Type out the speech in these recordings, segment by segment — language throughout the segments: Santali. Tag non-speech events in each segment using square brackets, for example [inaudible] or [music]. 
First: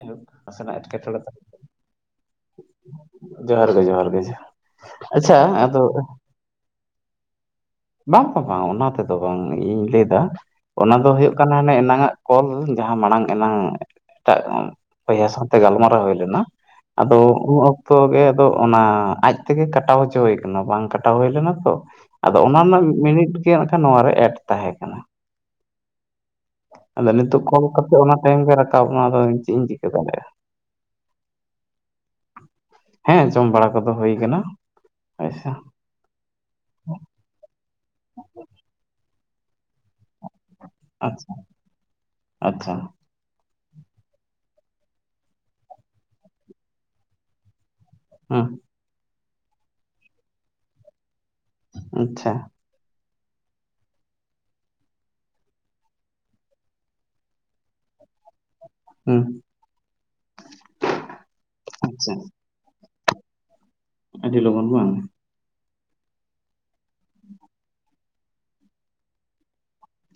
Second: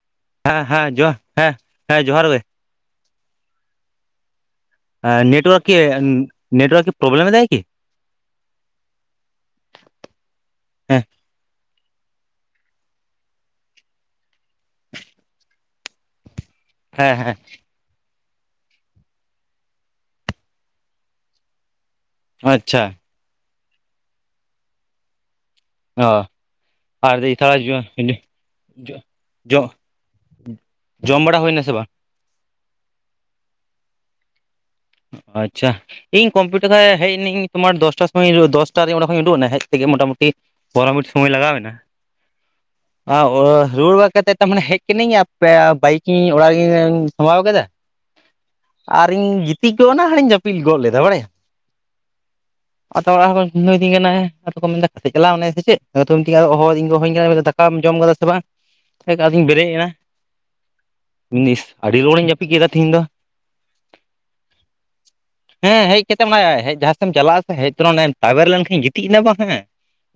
ᱡᱟᱭᱦᱳᱠ ᱦᱮᱸ ᱱᱟᱥᱮᱱᱟᱜ ᱦᱮᱸ ᱡᱚᱦᱟ ᱮᱴᱠᱮᱴᱚᱬᱮ ᱛᱟᱦᱮᱸ ᱦᱮᱸ ᱦᱮᱸ ᱡᱚᱦᱟᱨ ᱜᱮ᱾ ᱡᱚᱦᱟᱨ ᱜᱮ ᱡᱚᱦᱟᱨ ᱜᱮ ᱡᱚᱦᱟᱨ᱾ ᱦᱮᱸ ᱟᱪᱪᱷᱟ ᱱᱮᱴᱚᱣᱟᱨᱠ ᱠᱤ ᱟᱫᱚ ᱱᱮᱴᱳᱣᱟᱨᱠᱤ ᱯᱨᱚᱵᱞᱮᱢ ᱮᱫᱟᱭ ᱠᱤ? ᱵᱟᱝ ᱵᱟᱝ ᱵᱟᱝ ᱚᱱᱟ ᱛᱮᱫᱚ ᱵᱟᱝ ᱤᱧ ᱞᱟᱹᱭᱫᱟᱼᱼ ᱚᱱᱟ ᱦᱮᱸ ᱫᱚ ᱦᱩᱭᱩᱜ ᱠᱟᱱᱟ ᱟᱱᱮ ᱮᱱᱟᱝ-ᱟᱜ ᱠᱚᱞ ᱡᱟᱦᱟᱸ ᱢᱟᱲᱟᱝ ᱮᱱᱟᱝ ᱮᱴᱟᱜᱼᱼᱼ ᱵᱚᱭᱦᱟ ᱥᱟᱶᱛᱮ ᱜᱟᱞᱢᱟᱨᱟᱣ ᱦᱩᱭ ᱦᱮᱸ ᱟᱫᱚ ᱦᱮᱸ ᱩᱱ ᱚᱠᱛᱚᱼᱼ ᱛᱚ ᱜᱮ ᱟᱫᱚ ᱚᱱᱟ ᱟᱡ ᱛᱮᱜᱮ ᱠᱟᱴᱟᱣ ᱦᱚᱪᱚ ᱦᱩᱭ ᱠᱟᱱᱟ ᱵᱟᱝ ᱠᱟᱴᱟᱣ ᱦᱩᱭ ᱞᱮᱱᱟ ᱛᱚᱼᱼ ᱟᱫᱚ ᱚᱱᱟ ᱟᱪᱪᱷᱟ ᱨᱮᱱᱟᱜ ᱢᱤᱫ ᱢᱤᱱᱤᱴ ᱜᱮ ᱠᱷᱟᱱ ᱱᱚᱣᱟᱣ ᱨᱮ ᱮᱰ ᱛᱟᱦᱮᱸ ᱠᱟᱱᱟ᱾ ᱚ ᱟᱫᱚ ᱟᱨ ᱱᱤᱛᱳᱜ ᱛᱷᱚᱲᱟ ᱠᱚᱞ ᱠᱟᱛᱮ ᱚᱱᱟ ᱴᱟᱭᱤᱢ ᱜᱮ ᱨᱟᱠᱟᱵ ᱮᱱᱟ ᱟᱫᱚᱼᱼ ᱪᱮᱝ ᱡᱚ ᱤᱧ ᱪᱤᱠᱟᱹ ᱫᱟᱲᱮᱜ-ᱟ᱾ ᱡᱚᱢ ᱵᱟᱲᱟ ᱦᱩᱭᱱᱟ ᱥᱮ ᱵᱟᱝ ᱦᱮᱸ ᱡᱚᱢ ᱵᱟᱲᱟ ᱠᱚᱫᱚ ᱦᱩᱭ ᱟᱠᱟᱱᱟ᱾ ᱟᱪᱪᱷᱟ ᱤᱧ ᱠᱚᱢᱯᱤᱣᱩᱴᱟᱨ ᱠᱷᱚᱡ ᱦᱮᱡ ᱱᱟᱹᱧ ᱛᱳᱢᱟᱨ ᱫᱚᱥᱴᱟ ᱥᱚᱢᱚᱭ ᱫᱚᱥᱴᱟ ᱨᱮ ᱚᱰᱮ ᱠᱷᱚᱱᱤᱧ ᱩᱰᱩ ᱱᱟ ᱦᱮᱡ ᱛᱮᱜᱮ ᱢᱚᱴᱟᱢᱩᱴᱤᱼᱼᱼ ᱯᱚᱨ ᱢᱤᱱᱤᱴ ᱥᱚᱢᱚᱭ ᱟᱪᱪᱷᱟ ᱞᱟᱜᱟᱣᱮᱱᱟ᱾ ᱟᱪᱪᱷᱟ ᱚ ᱨᱩᱣᱟᱹᱲ ᱵᱟᱲᱟ ᱠᱟᱛᱮ ᱛᱟᱨ ᱢᱟᱱᱮ ᱦᱮᱡ ᱠᱟᱹᱱᱟᱹᱧ ᱟᱯᱮ ᱵᱟᱭᱤᱠᱤᱧ ᱚᱲᱟᱜ ᱨᱮᱧ ᱥᱟᱢᱵᱟᱣ ᱠᱟᱫᱟ᱾ ᱦᱮᱸ ᱟᱨᱤᱧ ᱜᱤᱛᱤᱡ ᱜᱚᱫ ᱱᱟ ᱦᱟᱨᱤᱧ ᱡᱟᱯᱤᱫ ᱜᱚᱫ ᱞᱮᱫᱟ ᱵᱟᱲᱟᱭᱟᱢ᱾ ᱟᱪᱪᱷᱟ ᱟᱛᱚ ᱚᱲᱟᱜ ᱦᱚᱲ ᱠᱚ ᱵᱱᱟᱹᱤᱧ ᱠᱟᱱᱟ ᱟᱫᱚ ᱠᱚ ᱢᱮᱱ ᱫᱟ ᱚᱠᱟ ᱛᱮ ᱪᱟᱞᱟᱣᱱᱟᱭ ᱥᱮ ᱪᱮᱫ ᱤᱧᱦᱟᱹᱧ ᱠᱟᱱᱟ ᱢᱮᱱ᱾ ᱫᱟᱠᱟᱢ ᱡᱚᱢ ᱠᱟᱫᱟ ᱥᱮ ᱵᱟᱝ? [inaudible] ᱯᱷᱮᱠ ᱟᱫᱩᱧ ᱵᱮᱨᱮᱫ ᱮᱱᱟ ᱤᱥ ᱟᱹᱰᱤ ᱟᱪᱪᱷᱟ ᱞᱚᱜᱚᱱᱤᱧ ᱡᱟᱹᱯᱤᱫ ᱠᱮᱫᱟ ᱛᱤᱦᱤᱧ ᱫᱚ᱾ ᱟᱹᱰᱤ ᱞᱚᱜᱚᱱ ᱵᱟᱝ᱾ ᱦᱮᱸ ᱦᱮᱡ ᱠᱟᱛᱮ ᱦᱮᱡ ᱡᱟᱦᱟᱸᱥᱮᱫ ᱮᱢ ᱪᱟᱞᱟᱜ ᱟᱥᱮ ᱦᱮᱡ ᱛᱚᱨᱟ ᱛᱟᱵᱮᱨ ᱞᱮᱱᱠᱷᱟᱱ ᱜᱤᱛᱤᱡ ᱮᱱᱟ ᱵᱟᱝ ᱦᱮᱸᱼᱼ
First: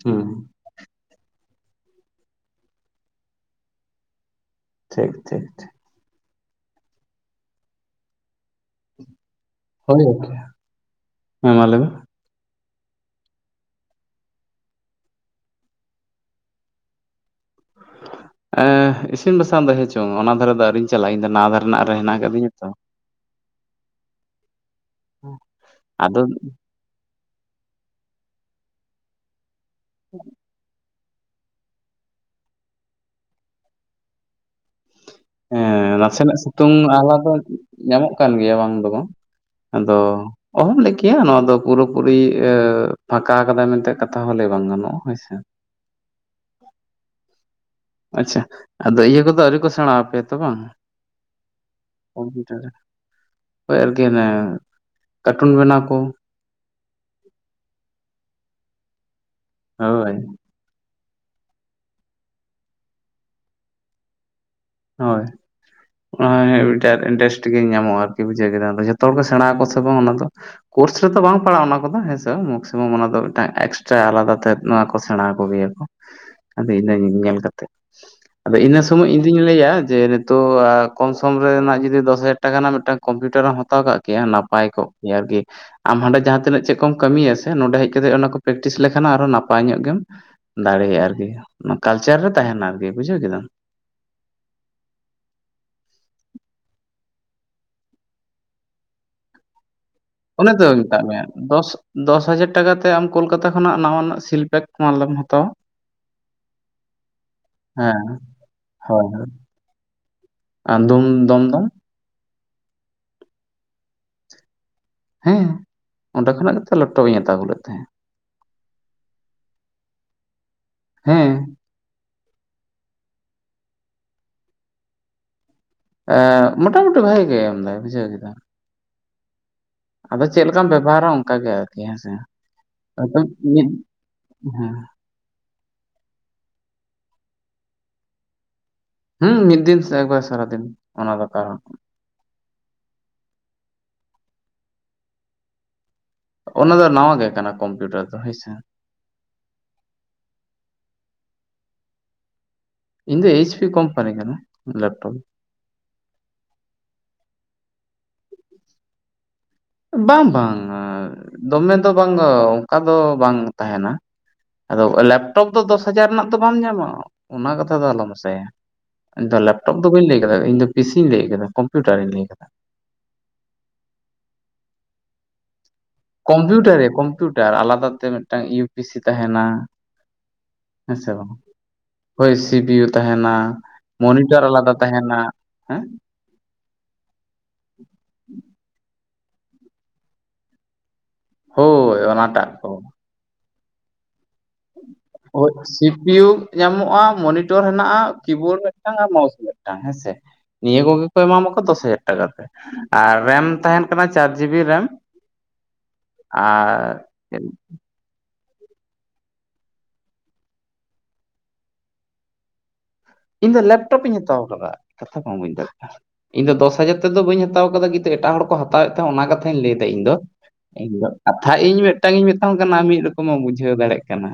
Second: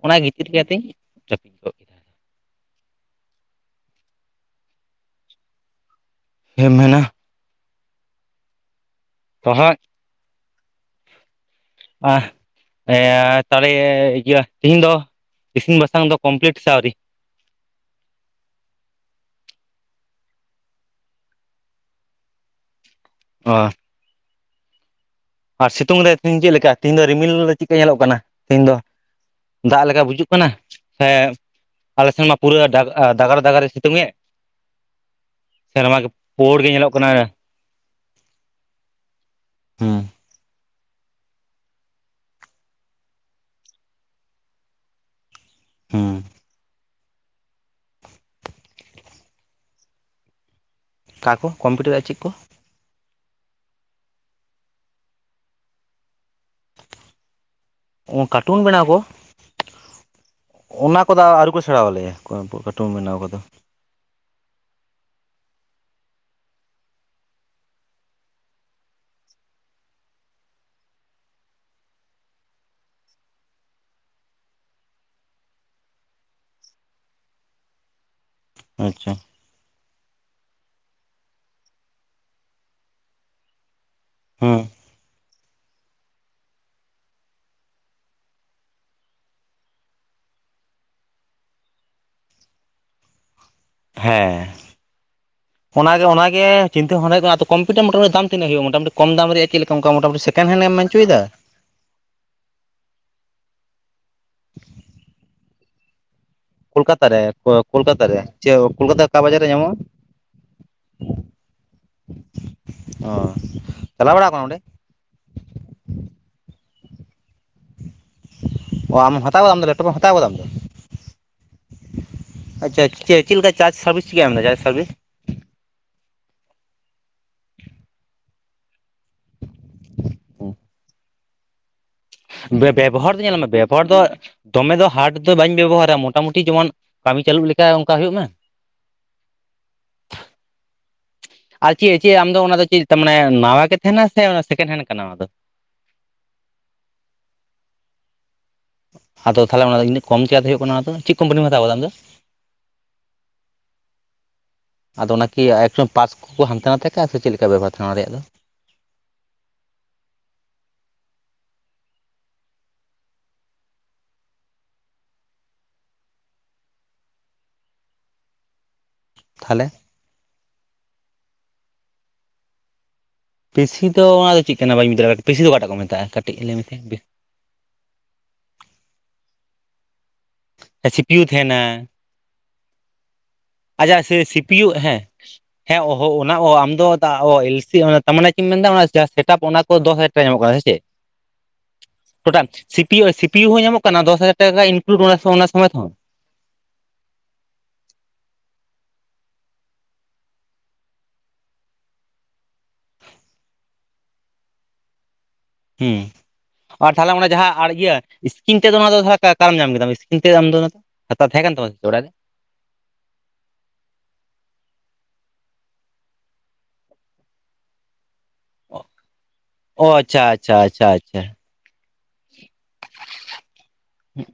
ᱚᱱᱟ ᱦᱩᱸ ᱜᱤᱛᱤᱡ ᱨᱮᱜᱮ ᱟᱫᱚᱧ ᱡᱟᱯᱤᱫ ᱜᱚᱫ ᱠᱮᱫᱟ᱾ ᱴᱷᱤᱠ ᱴᱷᱤᱠ ᱴᱷᱤᱠ ᱪᱮᱫ ᱮᱢ ᱢᱮᱱᱟ ᱛᱟᱸᱦᱟᱛ ᱦᱳᱭ ᱜᱚᱝᱠᱮ ᱦᱮᱸ ᱢᱟ ᱞᱟᱹᱭ ᱢᱮ᱾ ᱟ, ᱮᱻ ᱛᱟᱦᱚᱸᱞᱮ ᱤᱭᱟᱹ ᱛᱤᱦᱤᱧ ᱫᱚ᱾ ᱤᱥᱤᱱ ᱵᱟᱥᱟᱝ ᱫᱚ ᱠᱚᱢᱯᱞᱤᱴ ᱥᱮ ᱟᱹᱣᱨᱤ᱾ [inaudible] ᱮᱻ ᱤᱥᱤᱱ ᱵᱟᱥᱟᱝ ᱫᱚ ᱦᱮᱸᱪᱚᱝ ᱚᱱᱟ ᱫᱷᱟᱨᱮ ᱫᱚ ᱟᱹᱣᱨᱤᱧ ᱪᱟᱞᱟᱜ-ᱟ᱾ ᱤᱧ ᱫᱚ ᱱᱟᱣᱟ ᱫᱷᱟᱨᱮ ᱱᱟᱜ ᱦᱮᱱᱟᱜ ᱠᱟᱫᱤᱧᱟ ᱛᱚ᱾ ᱚ᱾ ᱟᱨ ᱥᱤᱛᱩᱝ ᱨᱮ ᱟᱫᱚ ᱛᱮᱦᱤᱧ ᱪᱮᱫ ᱞᱮᱠᱟ ᱛᱮᱦᱤᱧ ᱫᱚ ᱨᱤᱢᱤᱞ ᱫᱚ ᱪᱮᱫ ᱠᱟ ᱧᱮᱞᱚᱜ ᱠᱟᱱᱟ ᱛᱤᱦᱤᱧ ᱫᱚ᱾ ᱫᱟᱜ ᱞᱮᱠᱟ ᱵᱩᱡᱩᱜ ᱠᱟᱱᱟ᱾ ᱥᱮ ᱟᱞᱮ ᱥᱮᱱ ᱢᱟ ᱯᱩᱨᱟᱹ ᱫᱟᱜᱟᱲ ᱫᱟᱜᱟᱨᱮ ᱥᱤᱛᱩᱝ ᱮᱫ-ᱟ᱾ ᱦᱮᱸ ᱱᱟᱥᱮᱱᱟᱜ ᱯᱩᱲ ᱜᱮ ᱥᱤᱛᱩᱝ ᱧᱮᱞᱚᱜ ᱠᱟᱱᱟ ᱟᱦᱞᱟ ᱫᱚ ᱧᱟᱢᱚᱜ ᱠᱟᱱ ᱜᱮᱭᱟ ᱵᱟᱝ ᱫᱚ ᱵᱟᱝ᱾ ᱟᱫᱚ ᱦᱩᱸ ᱚᱦᱚᱢ ᱞᱟᱹᱭ ᱠᱮᱭᱟ ᱱᱚᱣᱟ ᱫᱚ ᱯᱩᱨᱟᱹ ᱯᱩᱨᱤ ᱮᱻ ᱯᱷᱟᱸᱠᱟ ᱠᱟᱫᱟᱭ ᱢᱮᱱᱛᱮ ᱠᱟᱛᱷᱟ ᱦᱚᱸ ᱞᱟᱹᱭ ᱵᱟᱝ ᱜᱟᱱᱚᱜ-ᱟ ᱦᱳᱭ ᱥᱮ᱾ ᱦᱩᱸ᱾ ᱟᱪᱪᱷᱟ, ᱟᱫᱚ ᱤᱭᱟᱹ ᱠᱚᱫᱚ ᱟᱹᱣᱨᱤ ᱠᱚ ᱥᱮᱬᱟ ᱟᱯᱮᱭᱟ ᱛᱚ ᱵᱟᱝ? ᱚᱠᱟ ᱠᱚ ᱠᱚᱢᱯᱤᱭᱩᱴᱟᱨ ᱟᱨ ᱪᱮᱫ ᱠᱚ ᱠᱚᱢᱯᱤᱭᱩᱴᱟᱨ᱾ ᱦᱳᱭ ᱟᱹᱨᱠᱤ ᱚᱱᱟᱻ ᱠᱟᱴᱩᱱ ᱵᱮᱱᱟᱣ ᱠᱚ? ᱚ ᱠᱟᱴᱩᱱ ᱵᱮᱱᱟᱣ ᱠᱚ? ᱦᱳᱭ᱾ ᱚᱱᱟ ᱠᱚᱫᱚ ᱟᱹᱣᱨᱤ ᱠᱚ ᱥᱮᱱᱟᱣ ᱟᱞᱮᱭᱟ, ᱠᱟᱴᱩᱢ ᱵᱮᱱᱟᱣ ᱠᱚᱫᱚ᱾ ᱦᱳᱭ᱾ ᱚᱱᱟ ᱢᱤᱫᱴᱮᱱ ᱤᱱᱴᱟᱨᱮᱥᱴ ᱜᱮ ᱧᱟᱢᱚᱜ-ᱟ ᱟᱹᱨᱠᱤ ᱵᱩᱡᱷᱟᱹᱣ ᱠᱮᱫᱟᱢ, ᱟᱫᱚ ᱡᱷᱚᱛᱚ ᱦᱚᱲ ᱠᱚ ᱥᱮᱲᱟ ᱟᱠᱚ ᱥᱮ ᱵᱟᱝ ᱚᱱᱟ ᱫᱚ᱾ ᱠᱳᱨᱥ ᱨᱮᱛᱚ ᱵᱟᱝ ᱯᱟᱲᱟᱜ-ᱟ ᱚᱱᱟ ᱠᱚᱫᱚ ᱦᱮᱸᱥᱮ ᱢᱮᱠᱥᱤᱢᱟᱢ ᱚᱱᱟ ᱫᱚ ᱢᱤᱫᱴᱟᱝ ᱮᱠᱥᱴᱨᱟ ᱟᱞᱟᱫᱟ ᱛᱮ ᱱᱚᱣᱟ ᱠᱚ ᱥᱮᱲᱟᱣᱟ ᱠᱚ ᱜᱮᱭᱟ ᱠᱚ᱾ ᱟᱫᱚ ᱤᱱᱟᱹ ᱧᱮᱞ ᱠᱟᱛᱮᱜ, ᱟᱫᱚ ᱤᱱᱟᱹ ᱥᱚᱢᱚᱭ ᱟᱪᱪᱷᱟ ᱤᱧ ᱞᱟᱹᱭᱟ ᱡᱮ ᱱᱤᱛᱚᱜ ᱠᱚᱢ ᱥᱚᱢ ᱨᱮᱱᱟᱜ ᱡᱩᱫᱤ ᱫᱚᱥ ᱦᱟᱡᱟᱨ ᱴᱟᱠᱟ ᱨᱮᱱᱟᱜ ᱢᱤᱫ ᱴᱟᱝ ᱠᱚᱢᱯᱤᱭᱩᱴᱟᱨᱮᱢ ᱦᱟᱛᱟᱣ ᱠᱟᱜ ᱠᱮᱭᱟ, ᱦᱩᱸ ᱱᱟᱯᱟᱭ ᱠᱚᱜ ᱜᱮ ᱟᱹᱨᱠᱤ᱾ ᱟᱢ ᱦᱟᱸᱰᱮ ᱡᱟᱦᱟᱸ ᱛᱤᱱᱟᱹᱜ ᱪᱮᱫ ᱠᱚᱢ ᱠᱟᱹᱢᱤᱭᱟ ᱥᱮ ᱱᱚᱸᱰᱮ ᱦᱮᱡ ᱠᱟᱛᱮᱜ ᱚᱱᱟ ᱠᱚ ᱯᱨᱮᱠᱴᱤᱥ ᱞᱮᱠᱷᱟᱱ ᱟᱨᱚ ᱱᱟᱯᱟᱭ ᱧᱚᱜ ᱜᱮᱢ ᱫᱟᱲᱮᱭᱟᱜ-ᱟ ᱟᱹᱨᱠᱤ᱾ ᱠᱟᱞᱪᱟᱨ ᱨᱮ ᱛᱟᱦᱮᱸᱱᱟ ᱟᱹᱨᱠᱤ ᱵᱩᱡᱷᱟᱹᱣ ᱠᱮᱫᱟᱢ᱾ ᱦᱮᱸ᱾ [inaudible] ᱚᱱᱟᱜᱮ ᱚᱱᱟᱜᱮ ᱪᱤᱱᱛᱟᱹ ᱵᱷᱟᱵᱚᱱᱟ ᱦᱩᱭᱩᱜ ᱠᱟᱱᱟ᱾ ᱟᱫᱚ ᱠᱚᱢᱯᱩᱴᱟᱨ ᱢᱚᱴᱟᱢᱩᱴᱤ ᱫᱟᱢ ᱛᱤᱱᱟᱹᱜ ᱦᱩᱭᱩᱜ-ᱟ ᱢᱚᱴᱟᱢᱩᱴᱤ ᱠᱚ ᱫᱟᱢ ᱨᱮᱭᱟᱜ ᱪᱮᱫ ᱞᱮᱠᱟ ᱚᱱᱠᱟ ᱢᱚᱴᱟᱢᱩᱴᱤ? ᱥᱮᱠᱮᱱᱰ ᱚᱱᱮ ᱦᱮᱱᱰ ᱛᱚ ᱮᱢ ᱢᱮᱱ ᱢᱮᱛᱟᱜ ᱦᱚᱪᱚᱭᱮᱫᱟ ᱢᱮᱭᱟ ᱫᱚᱥ ᱫᱚᱥ ᱦᱟᱡᱟᱨ ᱴᱟᱠᱟ ᱛᱮ ᱟᱢ ᱠᱳᱞᱠᱟᱛᱟ ᱠᱷᱚᱱᱟᱜ ᱱᱟᱣᱟᱱᱟᱜ ᱥᱤᱞ ᱯᱮᱠ ᱢᱟᱞᱮᱢ ᱦᱟᱛᱟᱣᱟ᱾ ᱠᱳᱞᱠᱟᱛᱟ ᱨᱮ ᱠᱳᱞᱠᱟᱛᱟ‌ ᱦᱮᱸ ᱨᱮ ᱪᱮᱫ ᱠᱳᱞᱠᱟᱛᱟ ᱚᱠᱟ ᱵᱟᱡᱟᱨ ᱨᱮ ᱧᱟᱢᱚᱜ-ᱟ? ᱟᱫᱚᱢ ᱫᱚᱢ ᱫᱚᱢ᱾ ᱚ, ᱪᱟᱞᱟᱣ ᱵᱟᱲᱟ ᱠᱟᱱᱟᱢ ᱚᱸᱰᱮ? ᱦᱮᱸ ᱚᱸᱰᱮ ᱠᱷᱚᱱᱟᱜ ᱜᱮᱛᱚ ᱞᱮᱯᱴᱚᱯ ᱤᱧ ᱦᱟᱛᱟᱣ ᱟᱹᱜᱩ ᱞᱮᱫ ᱛᱟᱦᱮᱸᱫ ᱚ ᱟᱢ ᱦᱟᱛᱟᱣ ᱠᱟᱫᱟᱢ ᱫᱚ ᱞᱮᱯᱴᱚᱯᱮᱢ ᱦᱟᱛᱟᱣ ᱠᱟᱫᱟᱢ ᱫᱚ? ᱦᱮᱸ ᱟᱪᱷᱟ ᱪᱮᱫ ᱪᱮᱫ ᱞᱮᱠᱟ ᱪᱟᱨᱡᱽ ᱥᱟᱨᱵᱷᱤᱥ ᱪᱤᱠᱟᱭ ᱮᱢᱫᱟ ᱪᱟᱨᱡᱽ ᱥᱟᱨᱵᱷᱤᱥ? ᱮᱸᱻ ᱢᱚᱴᱟᱢᱩᱴᱤ ᱵᱷᱟᱜᱮ ᱜᱮ ᱮᱢᱫᱟᱭ ᱵᱩᱡᱷᱟᱹᱣ ᱠᱮᱫᱟᱢ᱾ ᱟᱫᱚ ᱪᱮᱫ ᱞᱮᱠᱟᱢ ᱵᱮᱵᱚᱦᱟᱨᱟ ᱚᱱᱠᱟ ᱜᱮ ᱟᱹᱨᱠᱤ ᱦᱮᱸ ᱥᱮ? ᱵᱮᱵᱚᱦᱟᱨ ᱫᱚ ᱧᱮᱞ ᱢᱮ, ᱵᱮᱵᱚᱦᱟᱨ ᱫᱚ ᱦᱮᱸ ᱫᱚᱢᱮ ᱫᱚ ᱦᱟᱴ ᱫᱚ ᱵᱟᱹᱧ ᱵᱮᱵᱚᱦᱟᱨᱟ᱾ ᱢᱚᱴᱟᱢᱩᱴᱤ ᱡᱮᱢᱚᱱ ᱠᱟᱹᱢᱤ ᱪᱟᱹᱞᱩᱜ ᱞᱮᱠᱟ ᱚᱱᱠᱟ ᱦᱩᱭᱩᱜ ᱢᱟ᱾ ᱦᱩᱸ ᱢᱤᱫ ᱫᱤᱱ ᱥᱮ ᱮᱠᱵᱟᱨ ᱥᱟᱨᱟ ᱫᱤᱱ ᱚᱱᱟ ᱠᱚ ᱫᱚ ᱟᱨ ᱪᱮᱫ ᱪᱮᱫ ᱟᱢ ᱫᱚ ᱚᱱᱟ ᱫᱚ ᱪᱮᱫ ᱚᱱᱮ ᱱᱟᱣᱟ ᱜᱮ ᱛᱟᱦᱮᱸᱱᱟ ᱥᱮ ᱥᱮᱠᱮᱱᱰ ᱦᱮᱱᱰ ᱠᱟᱱᱟ ᱚᱱᱟ ᱫᱚ? ᱚᱱᱟ ᱫᱚ ᱱᱟᱣᱟ ᱜᱮ ᱠᱟᱱᱟ ᱠᱚᱢᱯᱤᱭᱩᱴᱟᱨ ᱫᱚ ᱦᱳᱭ ᱥᱮ᱾ ᱟᱫᱚ ᱛᱟᱦᱚᱸᱞᱮ ᱚᱱᱟ ᱤᱱᱟᱹᱜ ᱠᱚᱢ ᱪᱤᱠᱟᱛᱮ ᱦᱩᱭᱩᱜ ᱠᱟᱱᱟ ᱚᱱᱟᱫᱚ ᱪᱮᱫ ᱠᱚᱢᱯᱟᱱᱤᱢ ᱦᱟᱛᱟᱣ ᱠᱟᱫᱟ ᱟᱢ ᱫᱚ? ᱤᱧ ᱫᱚ ᱮᱭᱤᱪ ᱯᱤ ᱠᱚᱢᱯᱟᱱᱤ ᱠᱟᱱᱟ᱾ ᱞᱮᱯᱴᱚᱯ ᱟᱫᱚ ᱚᱱᱟᱠᱤ ᱮᱠᱴᱚᱢ ᱯᱟᱥ ᱠᱚ ᱦᱟᱱᱛᱮ ᱱᱟᱛᱮ ᱠᱟᱜ-ᱟ ᱥᱮ ᱪᱮᱫ ᱞᱮᱠᱟ ᱵᱮᱵᱚᱦᱟᱨ ᱛᱟᱦᱮᱸᱱᱟ ᱚᱱᱟ ᱨᱮᱭᱟᱜ ᱫᱚ? ᱵᱟᱝ ᱵᱟᱝ, ᱟᱻ ᱫᱚᱢᱮ ᱫᱚ ᱵᱟᱝ ᱚᱱᱠᱟ ᱫᱚ ᱵᱟᱝ ᱛᱟᱦᱮᱱᱟ᱾ ᱟᱫᱚ ᱞᱮᱯᱴᱚᱯ ᱫᱚ ᱫᱚᱥ ᱦᱟᱡᱟᱨ ᱨᱮᱱᱟᱜ ᱫᱚ ᱵᱟᱢ ᱧᱟᱢᱟ, ᱚᱱᱟ ᱠᱟᱛᱷᱟ ᱫᱚ ᱟᱞᱚᱢ ᱟᱥᱟᱭᱟ᱾ ᱤᱧ ᱫᱚ ᱛᱟᱦᱚᱞᱮ ᱞᱮᱯᱴᱚᱯ ᱫᱚ ᱵᱟᱹᱧ ᱞᱟᱹᱭ ᱠᱟᱫᱟ, ᱤᱧ ᱫᱚ ᱯᱤ ᱥᱤ ᱤᱧ ᱞᱟᱹᱭ ᱠᱟᱫᱟ, ᱠᱚᱢᱯᱤᱭᱩᱴᱟᱨ ᱤᱧ ᱞᱟᱹᱭ ᱠᱟᱫᱟ᱾ ᱯᱤ ᱥᱤ ᱫᱚ ᱚᱱᱟᱫᱚ ᱪᱮᱫ ᱠᱟᱱᱟ? ᱵᱟᱹᱧ ᱵᱩᱡᱷᱟᱹᱣ ᱫᱟᱲᱮᱭᱟᱜ ᱠᱟᱱᱟ ᱯᱤ ᱥᱤ ᱫᱚ ᱚᱠᱟᱴᱟᱜ ᱠᱚ ᱢᱮᱛᱟᱜᱼᱟ? ᱠᱟᱹᱴᱤᱡ ᱞᱟᱹᱭ ᱠᱚᱢᱯᱤᱭᱩᱴᱟᱨ ᱮ ᱢᱮᱥᱮ ᱠᱚᱢᱯᱤᱭᱩᱴᱟᱨ, ᱟᱞᱟᱫᱟ ᱛᱮ ᱢᱤᱫ ᱴᱟᱝ ᱤᱭᱩ ᱯᱤ ᱥᱤ ᱛᱟᱦᱮᱱᱟ, ᱦᱮᱸ ᱥᱤ ᱥᱮ ᱯᱤ ᱭᱩ ᱵᱟᱝ ᱛᱟᱦᱮᱱᱟ, ᱦᱳᱭ ᱥᱤᱯᱤᱭᱩ ᱛᱟᱦᱮᱱᱟ ᱟᱪᱷᱟ ᱥᱮ ᱥᱤ ᱢᱚᱱᱤᱴᱟᱨ ᱯᱤ ᱭᱩ ᱟᱞᱟᱫᱟ ᱦᱮᱸ, ᱛᱟᱦᱮᱱᱟ ᱦᱮᱸ ᱚᱦ ᱚᱱᱟ ᱚᱦᱚ ᱟᱢ ᱫᱚ ᱚ ᱮᱞ ᱥᱤ ᱛᱟ ᱢᱟᱱᱮ ᱪᱮᱫ ᱮᱧ ᱢᱮᱱᱫᱟ ᱚᱱᱟ ᱥᱮᱴᱟᱯ ᱚᱱᱟ ᱠᱚ, ᱫᱚᱥ ᱦᱟᱡᱟᱨ ᱴᱟᱠᱟ ᱧᱟᱢᱚᱜ ᱠᱟᱱᱟ ᱥᱮ ᱪᱮᱫ? ᱦᱳᱭ ᱴᱚᱴᱟᱞ ᱚᱱᱟᱴᱟᱜ C P U C P U ᱦᱚᱸ ᱧᱟᱢᱚᱜ ᱠᱟᱱᱟ, ᱫᱚᱥ ᱦᱟᱡᱟᱨ ᱴᱟᱠᱟ ᱤᱱᱠᱞᱩᱰ ᱚᱱᱟ ᱚᱸ ᱥᱚᱢᱮᱛ ᱥᱤ ᱦᱚᱸ ᱵᱤᱭᱳᱜᱽ ᱧᱟᱢᱚᱜᱼᱟ ᱢᱚᱱᱤᱴᱚᱨ ᱦᱮᱱᱟᱜᱼᱟ᱾ ᱠᱤᱵᱳᱨᱰ ᱢᱤᱫᱴᱟᱝ ᱟᱨ ᱢᱟᱣᱥ ᱢᱤᱫᱴᱟᱝ ᱦᱮᱸᱥᱮᱫᱟ? ᱱᱤᱭᱟᱹ ᱠᱚᱜᱮ ᱠᱚ ᱮᱢᱟ ᱢᱟᱠᱚ ᱫᱚᱥ ᱦᱟᱡᱟᱨ ᱴᱟᱠᱟ ᱛᱮ, ᱟᱨ ᱨᱮᱢ ᱛᱟᱦᱮᱱ ᱠᱟᱱᱟ ᱪᱟᱨ ᱡᱤ ᱵᱤ ᱨᱮᱢ, ᱦᱮᱸ, ᱟᱨ ᱛᱟᱦᱞᱮ ᱚᱱᱟᱮ ᱡᱟᱦᱟᱸ ᱟᱨ ᱤᱭᱟᱹ ᱥᱠᱨᱤᱱ ᱛᱮᱫ ᱚᱱᱟ ᱫᱚᱦᱟ ᱛᱟᱦᱟᱮ ᱟᱠᱟ ᱟᱠᱟ ᱨᱮ ᱧᱟᱢ ᱠᱮᱫᱟᱢ? ᱥᱠᱨᱤᱱ ᱛᱮᱫ ᱫᱚ ᱟᱢᱚᱫ ᱚᱱᱟ ᱫᱚ ᱦᱟᱛᱟᱣ ᱛᱟᱦᱮᱸ ᱠᱟᱱ ᱛᱟᱢᱟ ᱥᱮ ᱪᱚᱲᱟᱜ ᱨᱮ? ᱤᱧ ᱫᱚ ᱞᱮᱯᱴᱚᱯ ᱤᱧ ᱦᱟᱛᱟᱣ ᱠᱟᱫᱟ, ᱠᱟᱛᱷᱟ ᱵᱟᱢ ᱵᱩᱧ ᱫᱟᱲᱮᱜ ᱠᱟᱱᱟ ᱾ ᱤᱧ ᱫᱚ ᱫᱚᱥ ᱦᱟᱡᱟᱨ ᱛᱮᱫ ᱵᱟᱹᱧ ᱦᱟᱛᱟᱣ ᱠᱟᱫᱟ, ᱠᱤᱱᱛᱩ ᱮᱴᱟᱜ ᱦᱚᱲ ᱠᱚ ᱦᱟᱛᱟᱣ ᱮᱫ ᱛᱟᱦᱮᱸ, ᱚᱱᱟ ᱠᱟᱛᱷᱟᱧ ᱞᱟᱹᱭ ᱮᱫᱟ ᱚ ᱤᱧ ᱫᱚ᱾ ᱟᱪᱪᱷᱟ ᱟᱪᱪᱷᱟ ᱟᱪᱪᱷᱟ ᱤᱧ ᱫᱚ ᱟᱪᱪᱷᱟ ᱠᱟᱛᱷᱟ ᱤᱧ ᱢᱮᱫ ᱴᱟᱝ ᱤᱧ ᱢᱮᱛᱟᱢ ᱠᱟᱱᱟ ᱟᱢ ᱢᱤᱫ ᱨᱚᱠᱚᱢᱮᱢ ᱵᱩᱡᱷᱟᱹᱣ ᱫᱟᱲᱮᱜ ᱠᱟᱱᱟ᱾